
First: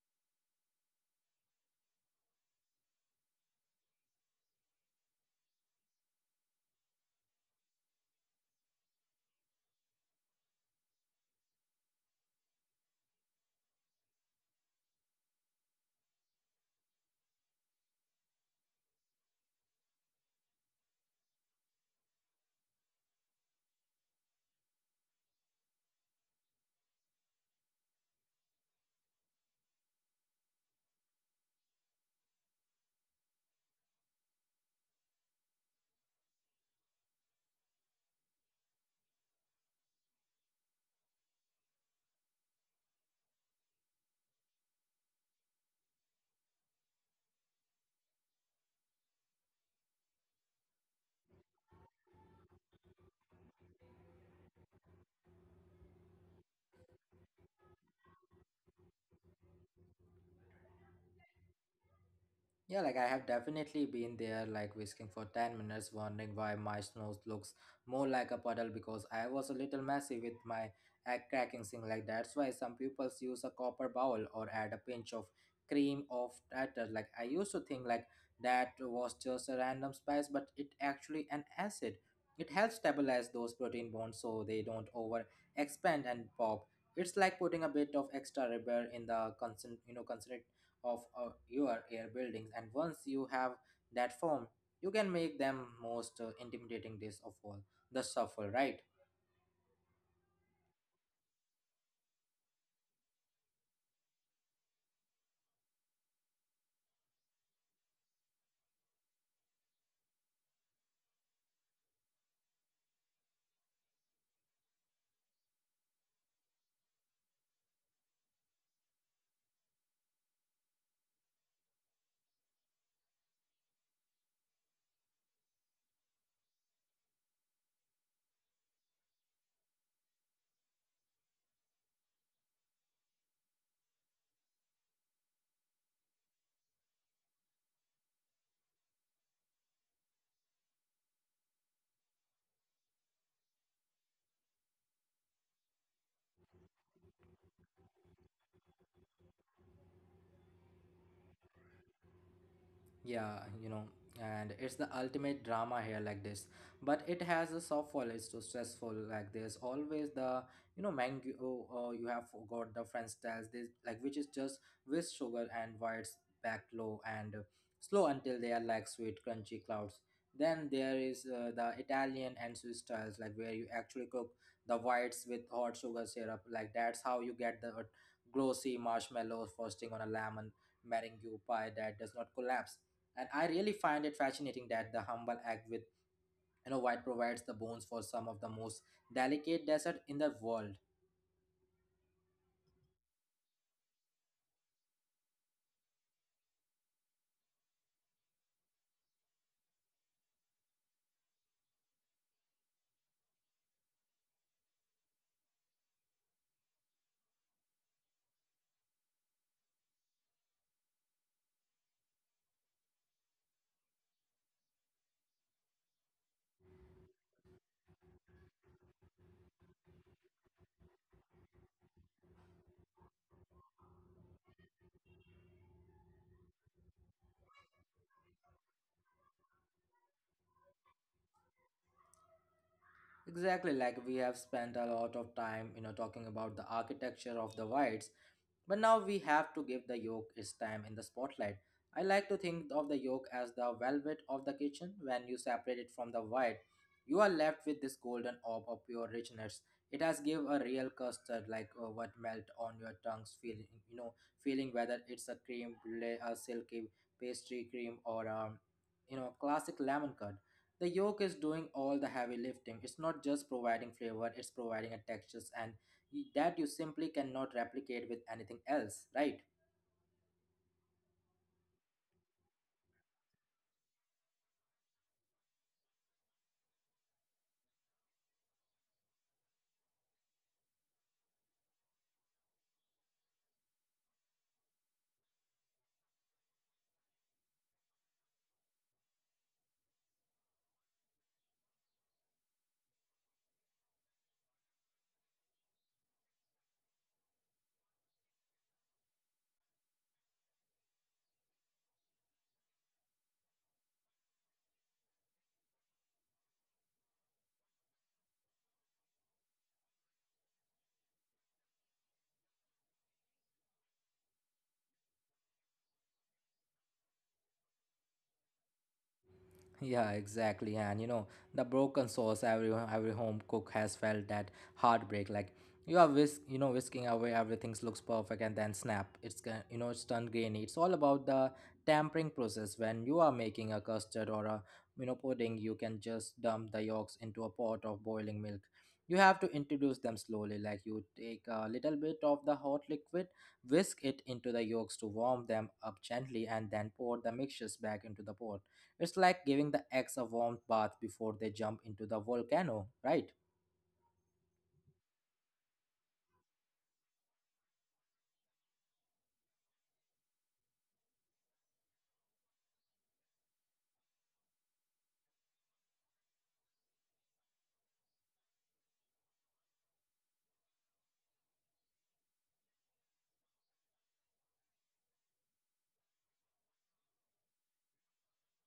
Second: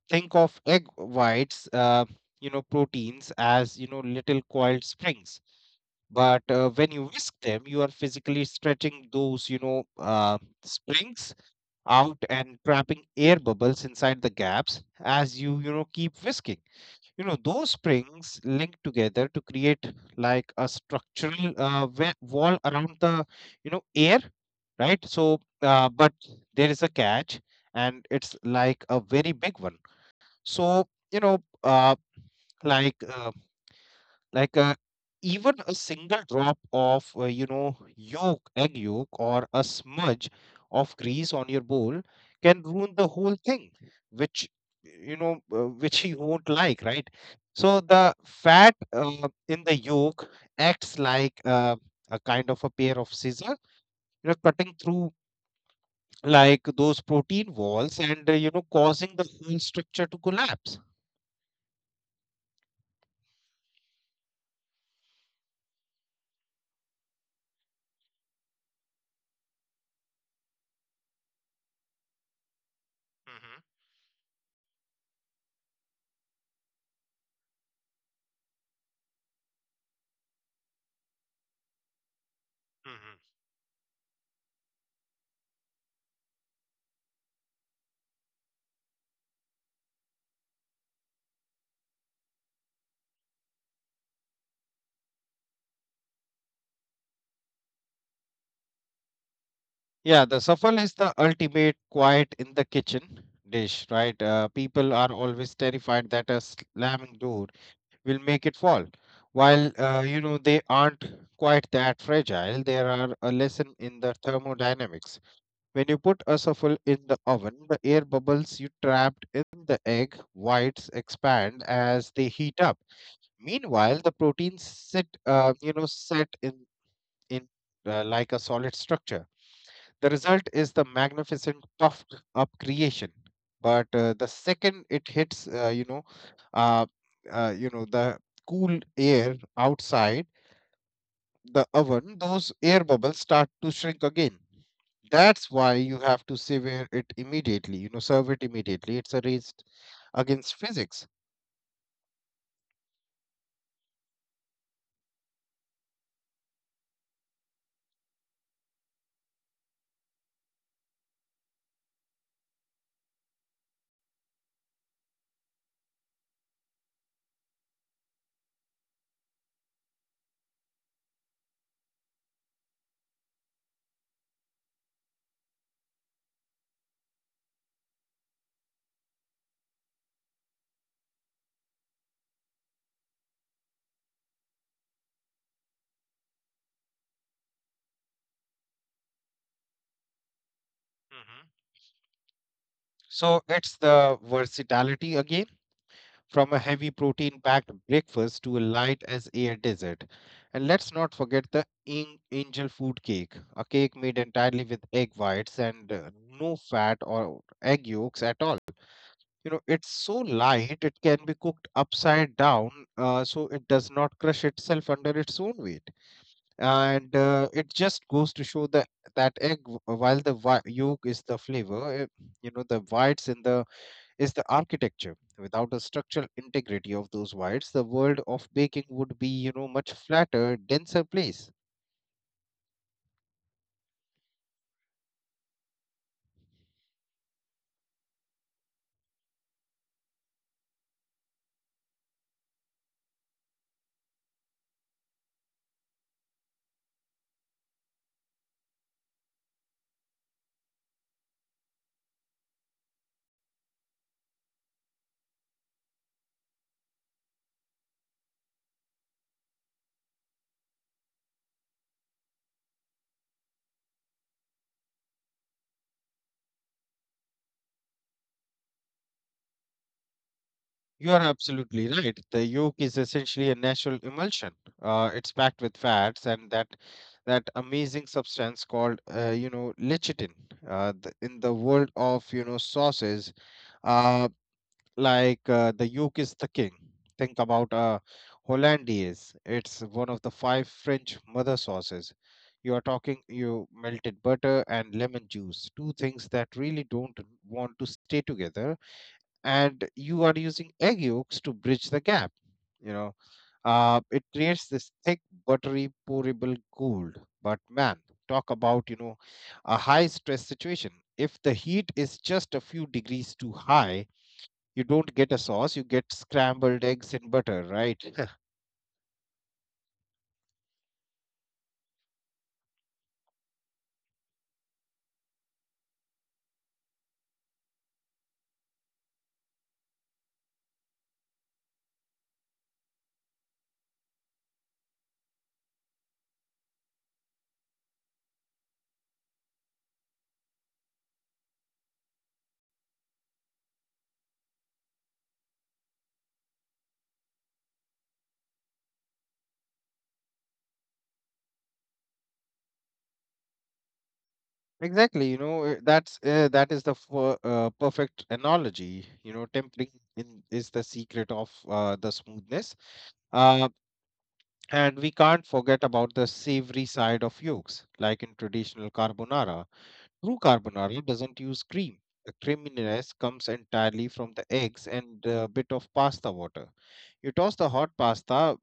[SPEAKER 2] Think of egg whites, you know, proteins as, you know, little coiled springs. But when you whisk them, you are physically stretching those, you know, springs out, and trapping air bubbles inside the gaps. As you, you know, keep whisking, you know, those springs link together to create like a structural wall around the, you know, air, right? So but there is a catch, and it's like a very big one. So, you know, uh, like uh, like uh, even a single drop of you know, yolk, egg yolk, or a smudge of grease on your bowl can ruin the whole thing, which, you know, which <laughs> he won't like, right? So the fat in the yolk acts like a kind of a pair of scissors, you know, cutting through like those protein walls, and, you know, causing the whole structure to collapse.
[SPEAKER 1] Yeah, like I have definitely been there, like whisking for 10 minutes, wondering why my snow looks more like a puddle because I was a little messy with my egg cracking thing. Like that's why some pupils use a copper bowl or add a pinch of cream of tartar. Like I used to think like that was just a random spice, but it actually an acid. It helps
[SPEAKER 2] Mm-hmm.
[SPEAKER 1] stabilize those protein bonds so they don't over expand and pop. It's like putting a bit of extra rubber in the you know, concentrated of your air buildings. And once you have that form, you can make them most intimidating dish of all, the shuffle, right?
[SPEAKER 2] Yeah, the safal is the ultimate quiet in the kitchen dish, right? People are always terrified that a slamming door will make it fall. While, you know, they aren't quite that fragile, there are a lesson in the thermodynamics. When you put a safal in the oven, the air bubbles you trapped in the egg whites expand as they heat up. Meanwhile, the proteins sit, you know, set in like a solid structure. The result is the magnificent puffed up creation. But the second it hits, uh, you know, the cool air outside the oven, those air bubbles start to shrink again. That's why you have to severe it immediately. You know, serve it immediately. It's a race against physics.
[SPEAKER 1] Yeah, you know, and it's the ultimate drama here like this. But it has a soft fall, it's too stressful. Like there's always the mango you have forgot the French styles this, like which is just with sugar and whites, backed low and slow until they are like sweet crunchy clouds. Then there is the Italian and Swiss styles, like where you actually cook the whites with hot sugar syrup. Like that's how you get the glossy marshmallow frosting on a lemon meringue pie that does not collapse. And I really find it fascinating that the humble act with, you know, white provides the bones for some of the most delicate desert in the world.
[SPEAKER 2] Hmm. So it's the versatility again, from a heavy protein packed breakfast to a light as air dessert. And let's not forget the angel food cake, a cake made entirely with egg whites and no fat or egg yolks at all. You know, it's so light, it can be cooked upside down, so it does not crush itself under its own weight. And it just goes to show that egg, yolk is the flavor, you know, the whites in the is the architecture. Without the structural integrity of those wires, the world of baking would be, you know, much flatter, denser place.
[SPEAKER 1] Exactly, like we have spent a lot of time, you know, talking about the architecture of the whites. But now we have to give the yolk its time in the spotlight. I like to think of the yolk as the velvet of the kitchen. When you separate it from the white, you are left with this golden orb of pure richness. It has give a real custard, like what melt on your tongues, feeling, you know, feeling whether it's a cream brulee, a silky pastry cream, or you know, classic lemon curd. The yolk is doing all the heavy lifting. It's not just providing flavor; it's providing a textures and that you simply cannot replicate with anything else, right?
[SPEAKER 2] You are absolutely right. The yolk is essentially a natural emulsion. It's packed with fats and that amazing substance called, you know, lecithin. In the world of, you know, sauces, uh, the yoke is the king. Think about hollandaise. It's one of the five French mother sauces. You are talking you melted butter and lemon juice, two things that really don't want to stay together, and you are using egg yolks to bridge the gap. You know, it creates this thick, buttery, pourable gold. But man, talk about, you know, a high stress situation. If the heat is just a few degrees too high, you don't get a sauce, you get scrambled eggs and butter, right? <laughs>
[SPEAKER 1] Yeah, exactly. And you know, the broken sauce, every home cook has felt that heartbreak. Like you are whisking away, everything looks perfect and then snap. It's gon- you know, it's turned grainy. It's all about the tampering process. When you are making a custard or a, you know, pudding, you can just dump the yolks into a pot of boiling milk. You have to introduce them slowly. Like you take a little bit of the hot liquid, whisk it into the yolks to warm them up gently, and then pour the mixtures back into the pot. It's like giving the eggs a warm bath before they jump into the volcano, right?
[SPEAKER 2] Exactly, you know, that's that is the fir- perfect analogy, you know. Tempering in, is the secret of the smoothness. uh, and we can't forget about the savory side of yolks, like in traditional carbonara. True carbonara doesn't use cream. The creaminess comes entirely from the eggs and a bit of pasta water. You toss the hot pasta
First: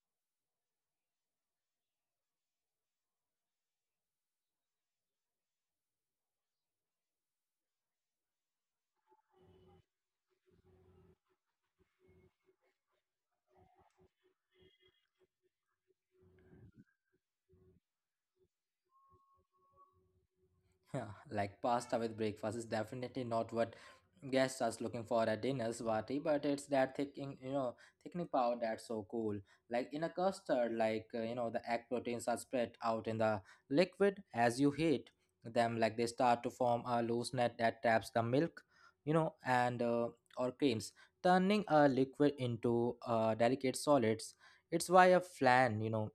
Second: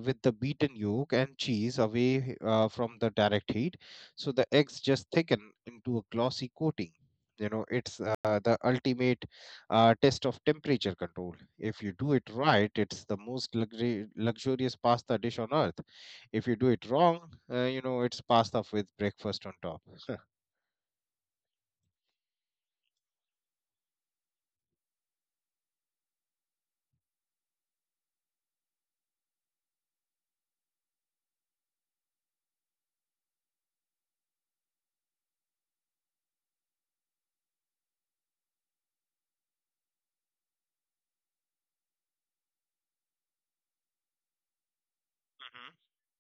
[SPEAKER 2] with the beaten yolk and cheese away from the direct heat, so the eggs just thicken into a glossy coating. You know, it's the ultimate test of temperature control. If you do it right, it's the most luxurious pasta dish on earth. If you do it wrong, you know, it's pasta with breakfast on top. <laughs> Mhm.
[SPEAKER 1] <laughs> Like pasta with breakfast is definitely not what guests are looking for at dinners, Vati, but it's that thickening, thickening power that's so cool. Like in a custard, like, you know, the egg proteins are spread out in the liquid as you heat them, like they start to form a loose net that traps the milk, you know, and or creams, turning a liquid into delicate solids. It's why a flan, you know,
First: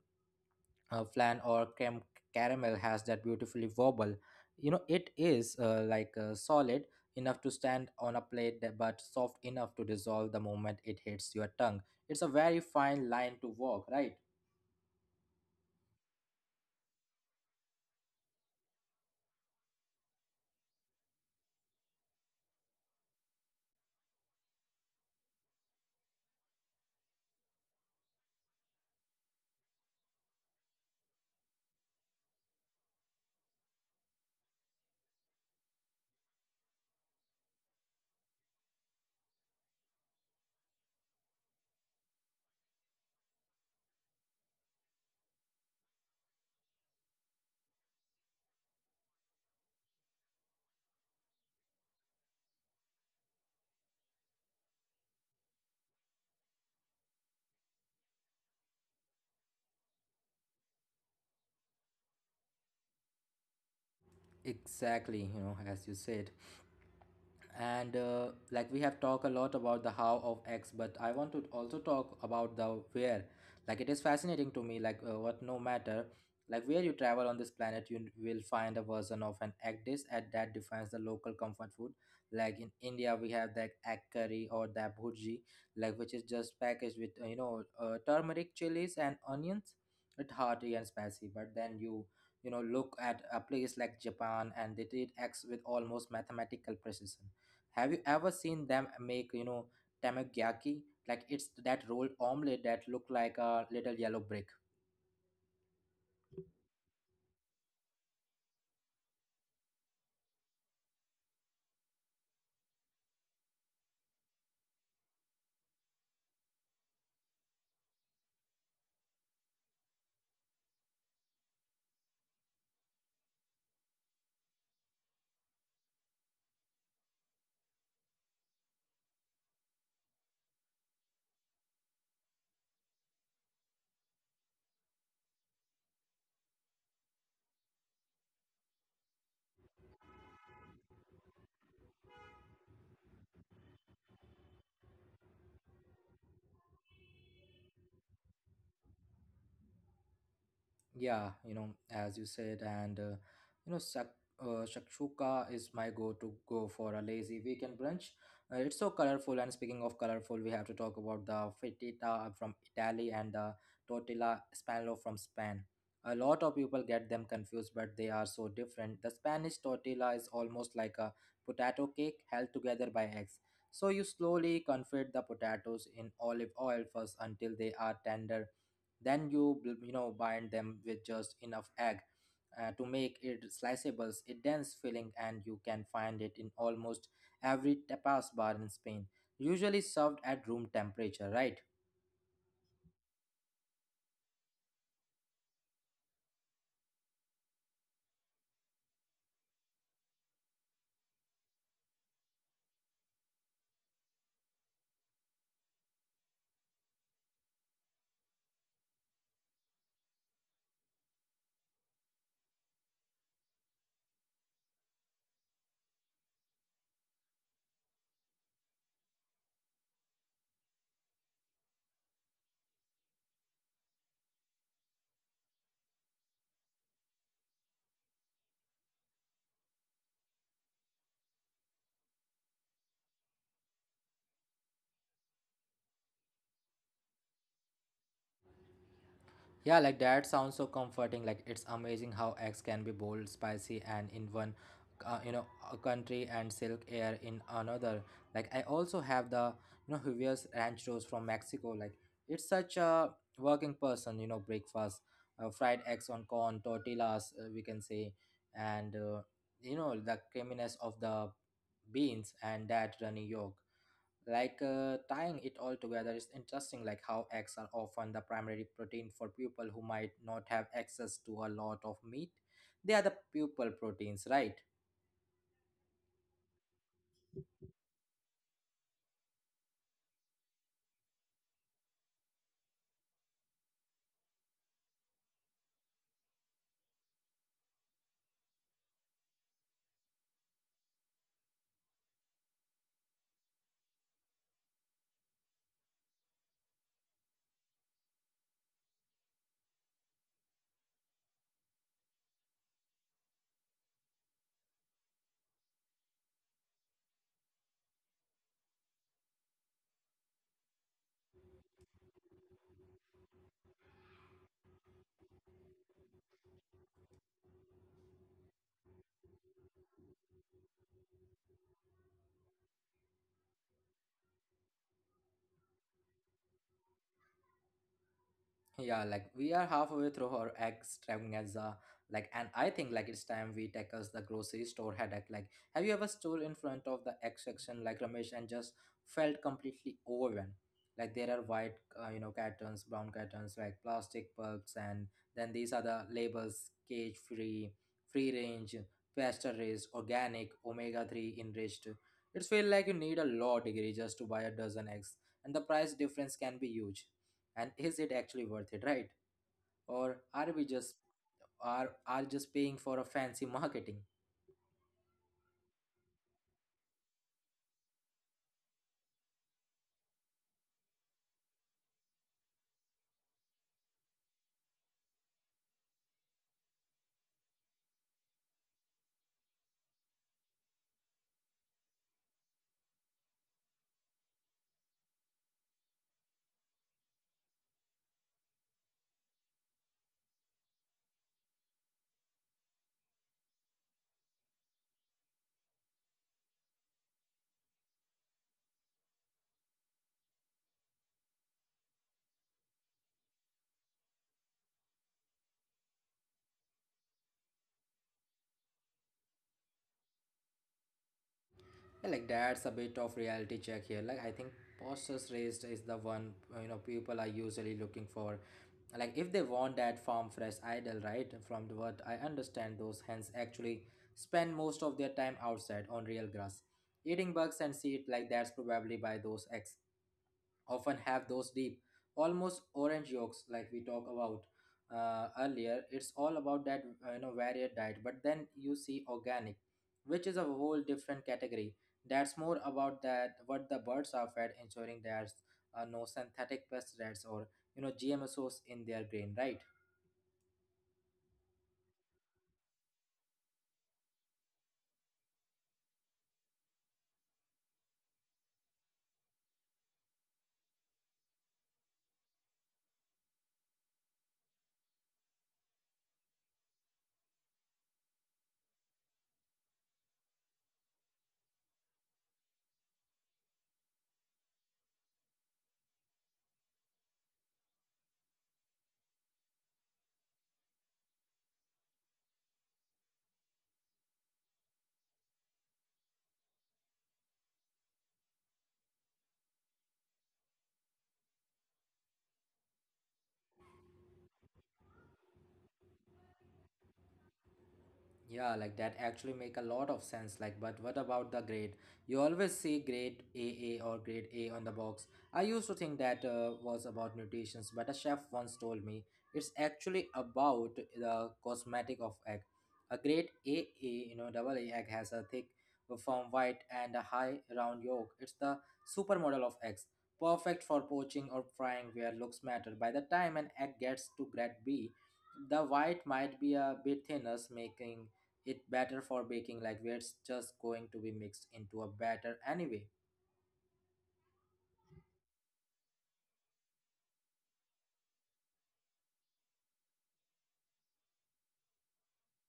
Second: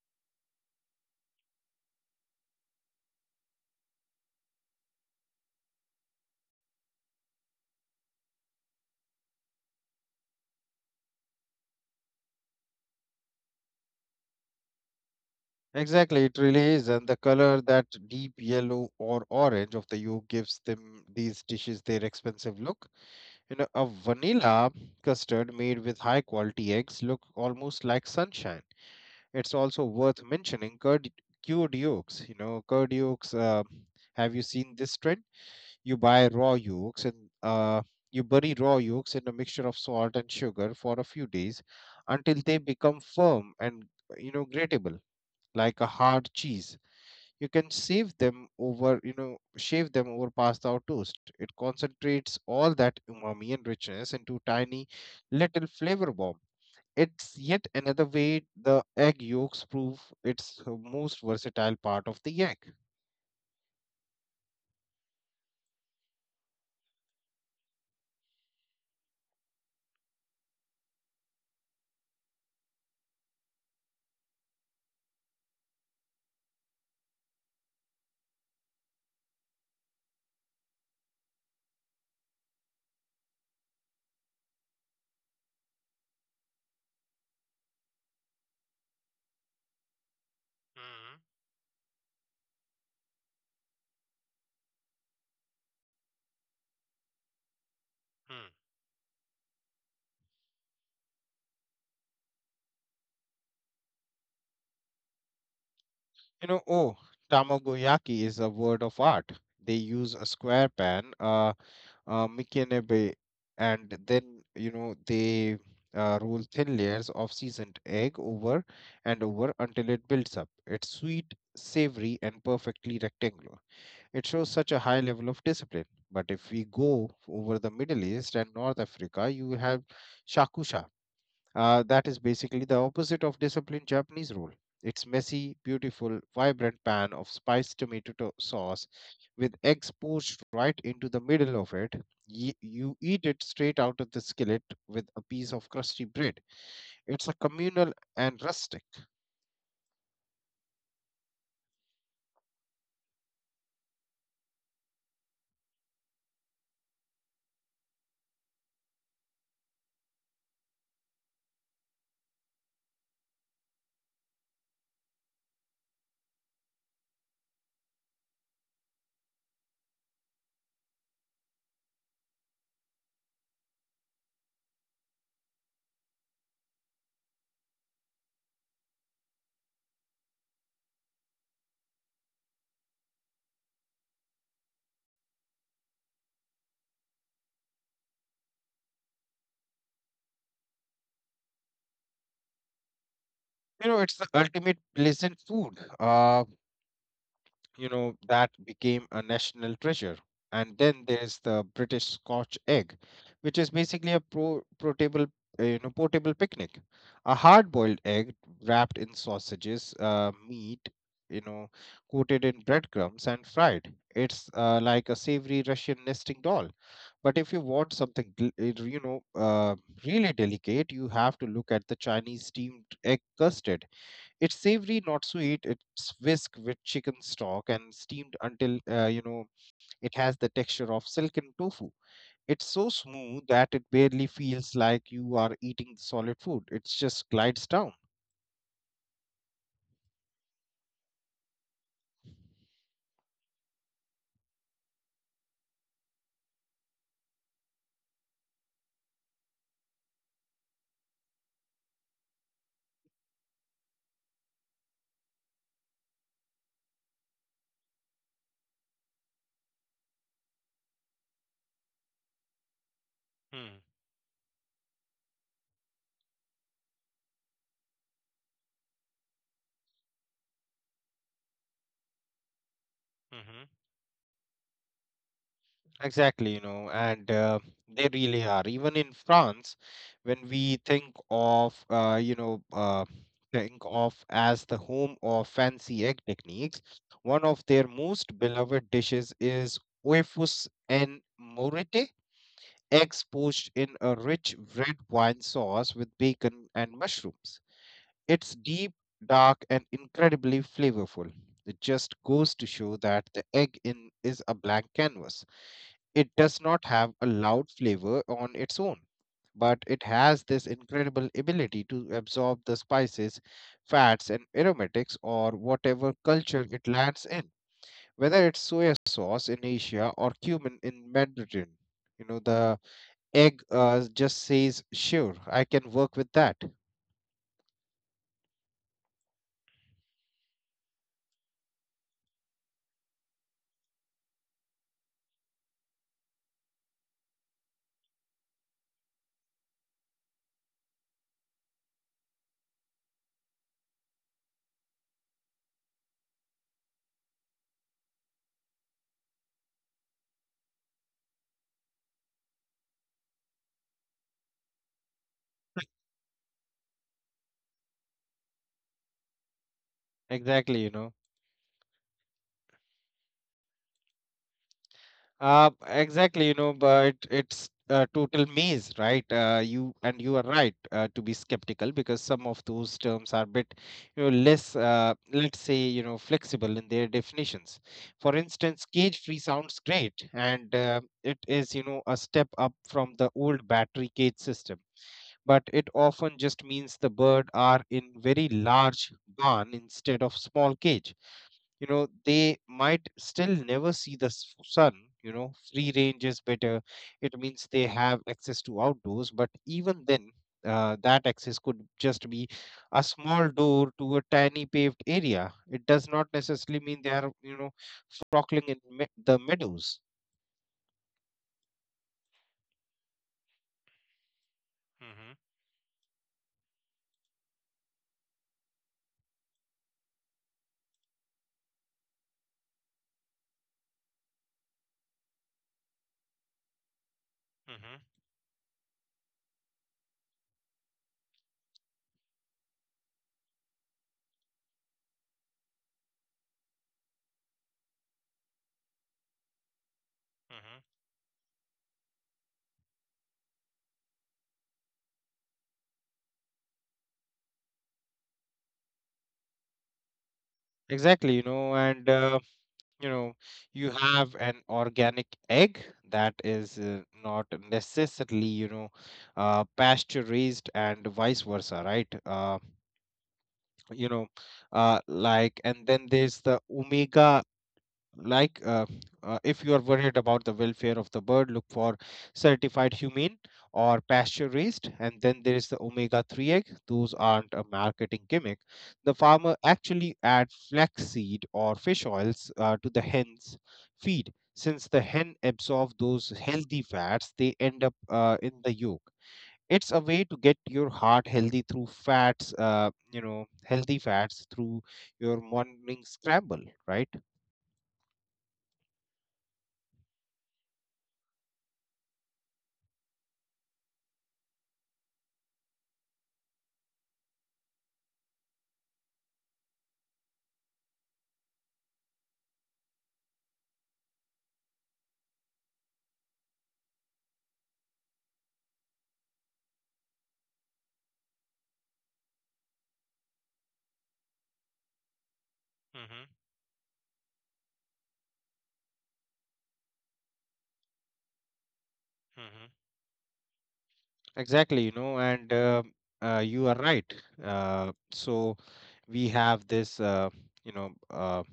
[SPEAKER 1] flan or creme caramel has that beautifully wobble. You know, it is solid enough to stand on a plate, but soft enough to dissolve the moment it hits your tongue. It's a very fine line to walk, right?
[SPEAKER 2] Exactly, it really is. And the color, that deep yellow or orange of the yolk gives them these dishes their expensive look. You know, a vanilla custard made with high quality eggs look almost like sunshine. It's also worth mentioning curd cured yolks. Curd yolks. Have you seen this trend? You buy raw yolks, and uh, you bury raw yolks in a mixture of salt and sugar for a few days until they become firm and, grateable, like a hard cheese. You can save them over you know shave them over pasta or toast. It concentrates all that umami and richness into tiny little flavor bombs. It's yet another way the egg yolks prove its most versatile part of the egg.
[SPEAKER 1] Exactly, you know, as you said. And like we have talked a lot about the how of X, but I want to also talk about the where. Like it is fascinating to me, like what no matter like where you travel on this planet, you will find a version of an egg dish at that defines the local comfort food. Like in India we have the egg curry or the bhurji, like which is just packaged with you know, turmeric, chilies and onions. It's hearty and
[SPEAKER 2] Mm-hmm.
[SPEAKER 1] spicy, but then you know, look at a place like Japan and they treat eggs with almost mathematical precision. Have you ever seen them make, you know, tamagyaki? Like it's that rolled omelette that look like a little yellow brick.
[SPEAKER 2] Oh, tamagoyaki is a word of art. They use a square pan, mikinebe, and then, they roll thin layers of seasoned egg over and over until it builds up. It's sweet, savory, and perfectly rectangular. It shows such a high level of discipline. But if we go over the Middle East and North Africa, you will have shakusha. That is basically the opposite of disciplined Japanese rule. It's messy, beautiful, vibrant pan of spiced tomato sauce with eggs poached right into the middle of it. You eat it straight out of the skillet with a piece of crusty bread. It's a communal and rustic.
[SPEAKER 1] Yeah, you know, as you said, and you know, shakshuka is my go-to go for a lazy weekend brunch. It's so colorful, and speaking of colorful, we have to talk about the frittata from Italy and the tortilla spanolo from Spain. A lot of people get them confused, but they are so different. The Spanish tortilla is almost like a potato cake held together by eggs. So you slowly confit the potatoes in olive oil first until they are tender, then you know bind them with just enough egg to make it sliceables, a dense filling, and you can find it in almost every tapas bar in Spain, usually served at room temperature, right?
[SPEAKER 2] It's the ultimate pleasant food. That became a national treasure. And then there's the British scotch egg, which is basically a pro portable you know portable picnic, a hard boiled egg wrapped in sausages, meat, you know coated in breadcrumbs and fried. It's like a savory Russian nesting doll. But if you want something uh, really delicate, you have to look at the Chinese steamed egg custard. It's savory, not sweet. It's whisked with chicken stock and steamed until, it has the texture of silken tofu. It's so smooth that it barely feels like you are eating solid food. It just glides down.
[SPEAKER 1] Yeah, that sounds so comforting. Like it's amazing how eggs can be bold, spicy, and in one, uh, you know, a country and silk air in another. Like I also have the, you know, Juvia's Rancheros from Mexico. Like it's such a working person, you know, breakfast, fried eggs on corn, tortillas, we can say, and you know, the creaminess of the beans and that runny yolk.
[SPEAKER 2] Hmm.
[SPEAKER 1] Tying it all together is interesting, like how eggs are often the primary protein for people who might not have access to a lot of meat. They are the pupil
[SPEAKER 2] hmm
[SPEAKER 1] proteins, right?
[SPEAKER 2] Exactly, and they really are. Even in France, when we think of, you know, think of as the home of fancy egg techniques, one of their most beloved dishes is oeufs en morete, eggs poached in a rich red wine sauce with bacon and mushrooms. It's deep, dark, and incredibly flavorful. It just goes to show that the egg in is a blank canvas. It does not have a loud flavor on its own, but it has this incredible ability to absorb the spices, fats, and aromatics or whatever culture it lands in. Whether it's soya sauce in Asia or cumin in Mediterranean, the egg just says, sure, I can work with that.
[SPEAKER 1] Yeah, like we are halfway through our extravaganza, like, and I think like it's time we tackle the grocery store headache. Like, have you ever stood in front of the egg section, like, Ramesh, and just felt completely overwhelmed? Like there are white, you know, cartons, brown cartons, like plastic bulbs, and then these are the labels: cage free, free range, pasture raised, organic, omega-3 enriched. It's feel like you need a law degree just to buy a dozen eggs, and the price difference can be huge, and is it actually worth it, right? Or are we
[SPEAKER 2] Exactly, you
[SPEAKER 1] just
[SPEAKER 2] know.
[SPEAKER 1] are just paying for a fancy marketing?
[SPEAKER 2] Exactly, but it's a total maze, right? You And you are right, to be skeptical, because some of those terms are a bit, less, let's say, flexible in their definitions. For instance, cage-free sounds great, and it is, a step up from the old battery cage system. But it often just means the bird are in very large barn instead of small cage. They might still never see the sun. Free range is better. It means they have access to outdoors, but even then that access could just be a small door to a tiny paved area. It does not necessarily mean they are, frolicking in the meadows.
[SPEAKER 1] Yeah, like that's a bit of reality check here. Like I think posters
[SPEAKER 2] Mm-hmm.
[SPEAKER 1] raised is the one you know people are usually looking for, like if they want that farm fresh idol. Right, from the what I understand, those hens actually spend most of their time outside on real grass, eating bugs and seed. Like
[SPEAKER 2] Mm-hmm.
[SPEAKER 1] that's probably by those eggs often have those deep, almost orange yolks, like we talk about earlier. It's all about that varied diet. But then you see organic, which is a whole different
[SPEAKER 2] Mm-hmm.
[SPEAKER 1] category. That's more about that what the birds are fed, ensuring there's no synthetic pesticides or, you know, GMOs in their grain, right?
[SPEAKER 2] Exactly, and you know you have an organic egg that is, not necessarily, pasture raised, and vice versa, right? You know and then there's the omega, like uh, if you are worried about the welfare of the bird, look for certified humane or pasture raised. And then there is the omega 3 egg. Those aren't a marketing gimmick. The farmer actually add flaxseed or fish oils, to the hen's feed. Since the hen absorb those healthy fats, they end up, in the yolk. It's a way to get your heart healthy through fats, healthy fats through your morning scramble, right?
[SPEAKER 1] Yeah, like that actually make a lot of sense. Like, but what about the grade? You always see grade double A or grade A on the box. I used to think that was about mutations, but a chef once told me it's actually about the cosmetic of egg. A grade double A, you know, double A egg has a thick, firm white and a high round yolk. It's the supermodel of eggs, perfect for poaching or frying where looks matter. By the time an egg gets to grade B, the white might be a bit thinner, making it better for baking, like it's just going to be mixed into a batter anyway.
[SPEAKER 2] Mm-hmm. Exactly, you know, and you are right. So we have this, you know, uh,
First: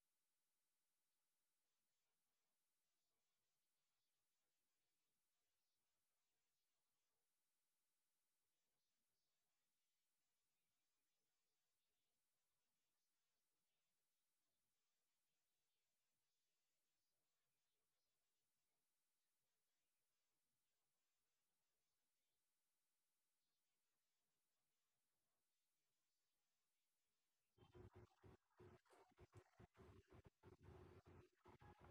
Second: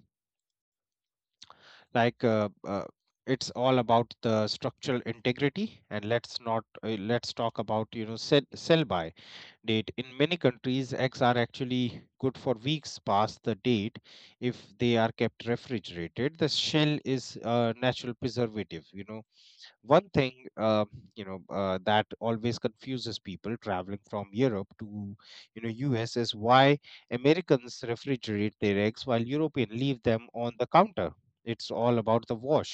[SPEAKER 2] like uh, uh, it's all about the structural integrity. And let's not let's talk about sell by date. In many countries, eggs are actually good for weeks past the date if they are kept refrigerated. The shell is a natural preservative. One thing uh, that always confuses people traveling from Europe to, you know US, is why Americans refrigerate their eggs while Europeans leave them on the counter. It's all about the wash.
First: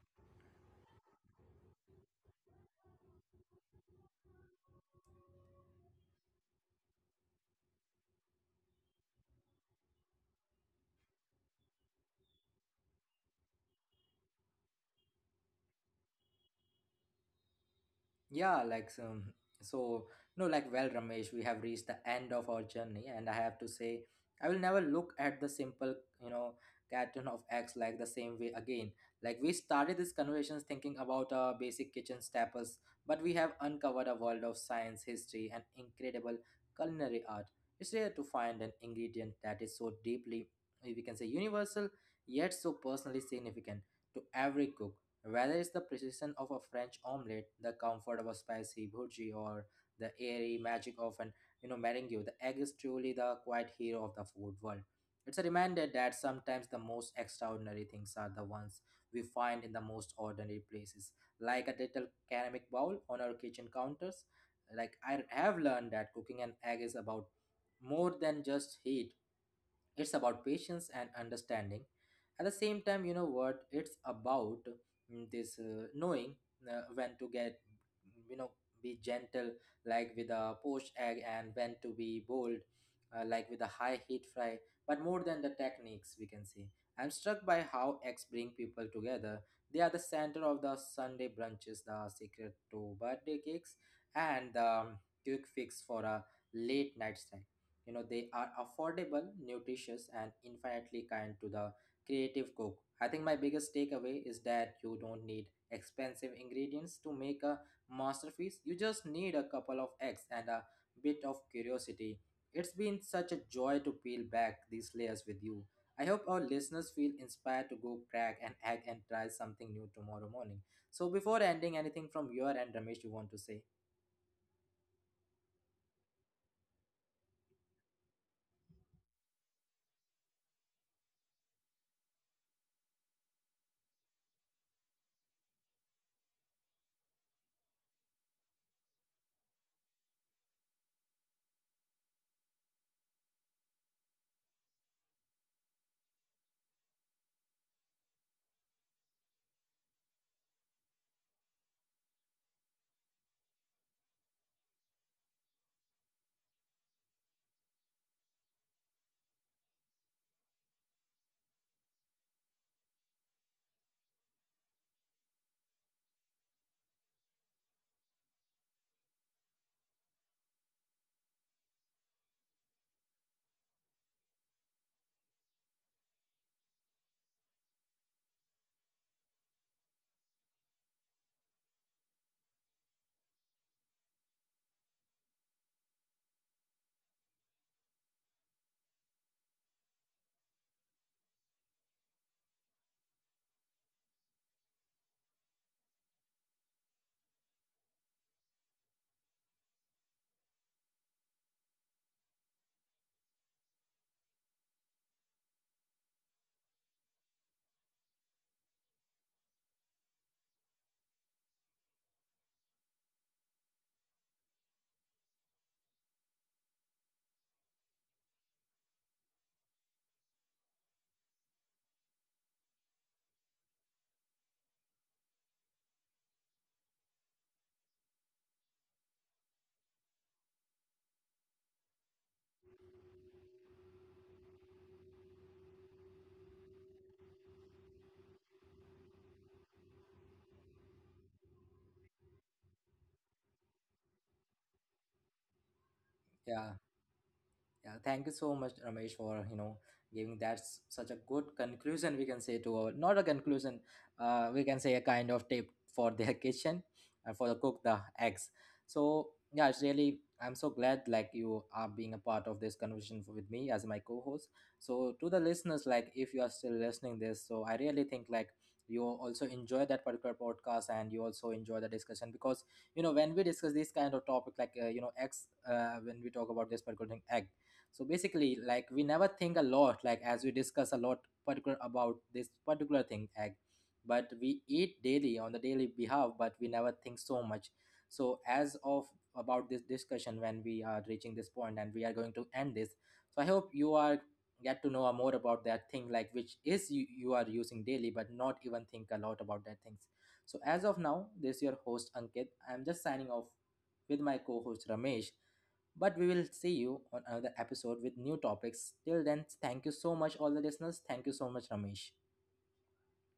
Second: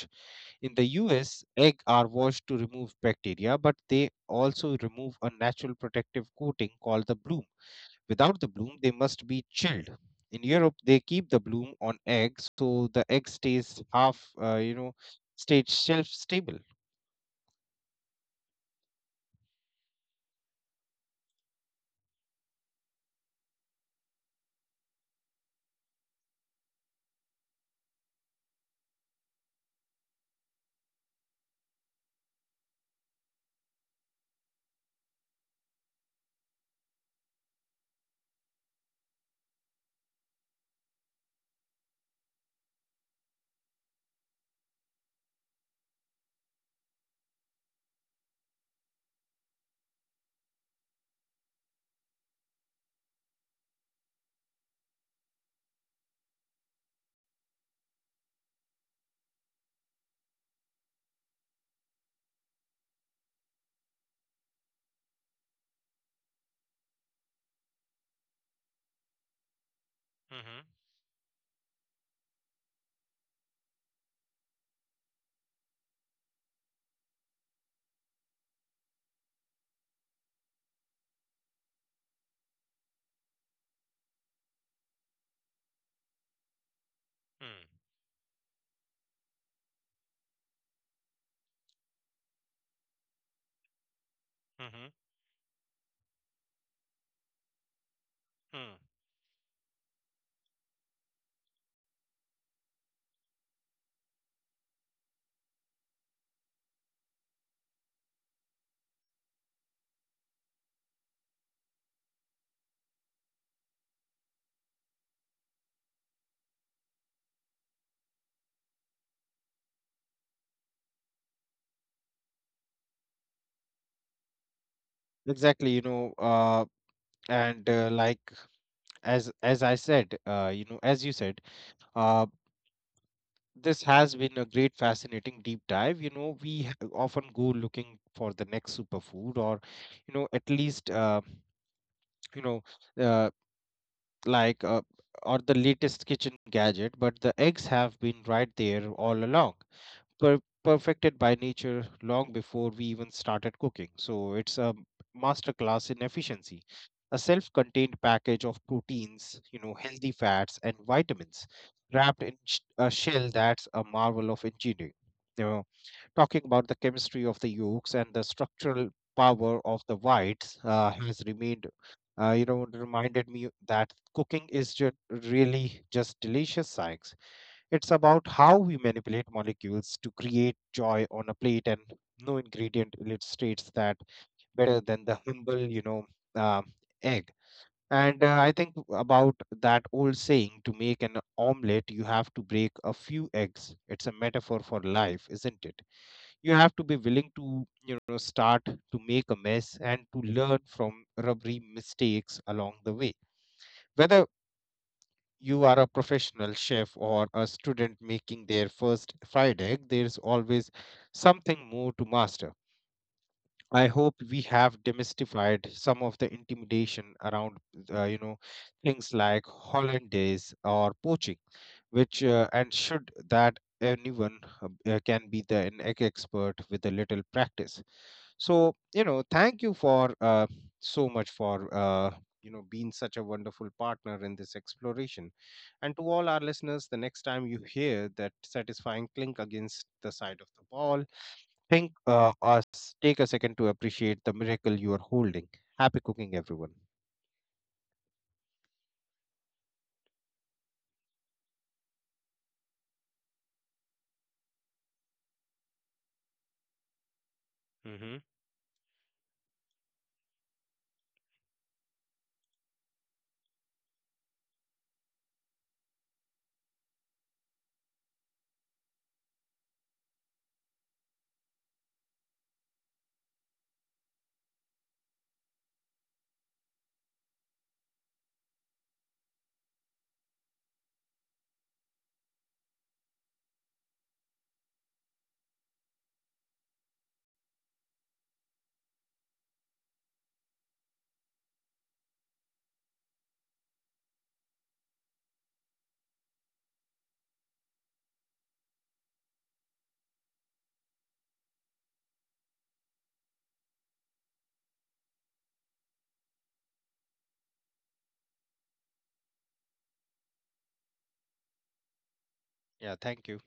[SPEAKER 2] In the US, eggs are washed to remove bacteria, but they also remove a natural protective coating called the bloom. Without the bloom, they must be chilled. In Europe, they keep the bloom on eggs, so the egg stays half you know stage shelf stable.
[SPEAKER 1] Yeah, like so no, like well, Ramesh, we have reached the end of our journey, and I have to say, I will never look at the simple, you know, carton of eggs like the same way again. Like we started this conversations thinking about our basic kitchen staples, but we have uncovered a world of science, history, and incredible culinary art. It's rare to find an ingredient that is so deeply, we can say, universal, yet so personally significant to every cook. Whether it's the precision of a French omelette, the comfort of a spicy bhurji, or the airy magic of an, you know, meringue, the egg is truly the quiet hero of the food world. It's a reminder that sometimes the most extraordinary things are the ones we find in the most ordinary places, like a little ceramic bowl on our kitchen counters. Like I have learned that cooking an egg is about more than just heat. It's about
[SPEAKER 2] Mm-hmm.
[SPEAKER 1] patience and understanding at the same time. You know what it's about? Mm, this Knowing when to get, you know, be gentle, like with a poached egg, and when to be bold, like with a high heat fry. But more than the techniques, we can see I'm struck by
[SPEAKER 2] Mm.
[SPEAKER 1] how eggs bring people together. They are the center of the Sunday brunches, the secret to birthday cakes, and the
[SPEAKER 2] Mm-hmm.
[SPEAKER 1] quick fix for a late night snack. You know, they are
[SPEAKER 2] Mm.
[SPEAKER 1] affordable, nutritious, and infinitely kind to the creative cook. I think my biggest takeaway is that you don't need expensive ingredients to make a masterpiece. You just need a couple of eggs and a bit of curiosity. It's been such a joy to peel back these layers with you. I hope our listeners feel inspired to go crack an egg and try something new tomorrow morning. So, before ending, anything from your end, Ramesh, you want to say?
[SPEAKER 2] Exactly, you know, and like as I said, you know, as you said, uh, this has been a great, fascinating deep dive. You know, we often go looking for the next superfood, or you know, at least you know, uh, like or the latest kitchen gadget. But the eggs have been right there all along, perfected by nature long before we even started cooking. So it's a master class in efficiency. A self-contained package of proteins, healthy fats, and vitamins wrapped in a shell that's a marvel of engineering. You know, talking about the chemistry of the yolks and the structural power of the whites has reminded me that cooking is just really just delicious science. It's about how we manipulate molecules to create joy on a plate, and no ingredient illustrates that better than the humble, um egg. And I think about that old saying: to make an omelette, you have to break a few eggs. It's a metaphor for life, isn't it? You have to be willing to, start to make a mess and to learn from rubbery mistakes along the way. Whether you are a professional chef or a student making their first fried egg, there's always something more to master. I hope we have demystified some of the intimidation around, uh, you know, things like hollandaise or poaching, which and should that anyone can be the an egg expert with a little practice. So, thank you for so much for you know being such a wonderful partner in this exploration. And to all our listeners, the next time you hear that satisfying clink against the side of the wall, think us, take a second to appreciate the miracle you are holding. Happy cooking, everyone.
[SPEAKER 1] Yeah. Yeah, thank you so much, Ramesh, for, you know, giving that such a good conclusion. We can say to our, not a conclusion, we can say a kind of tip for their <laughs> kitchen and for the cook the
[SPEAKER 2] hmm
[SPEAKER 1] eggs. So yeah, it's really I'm so glad like you are being a part of this conversation with me as my co-host. So to the listeners, like if you are still listening this, so I really think like you also enjoy that particular podcast and you also enjoy the discussion, because you know when we discuss this kind of topic, like you know, eggs, when we talk about this particular thing, egg, so basically like we never think a lot, like as we discuss a lot particular about this particular thing, egg, but we eat daily on the daily behalf, but we never think so much. So as of about this discussion, when we are reaching this point and we are going to end this, so I hope you are get to know more about that thing, like which is you, you are using daily but not even think a lot about that things. So as of now, this is your host Ankit, I'm just signing off with my co host Ramesh. But we will see you on another episode with new topics. Till then, thank you so much, all the listeners. Thank you so much, Ramesh.
[SPEAKER 2] yeah, thank you.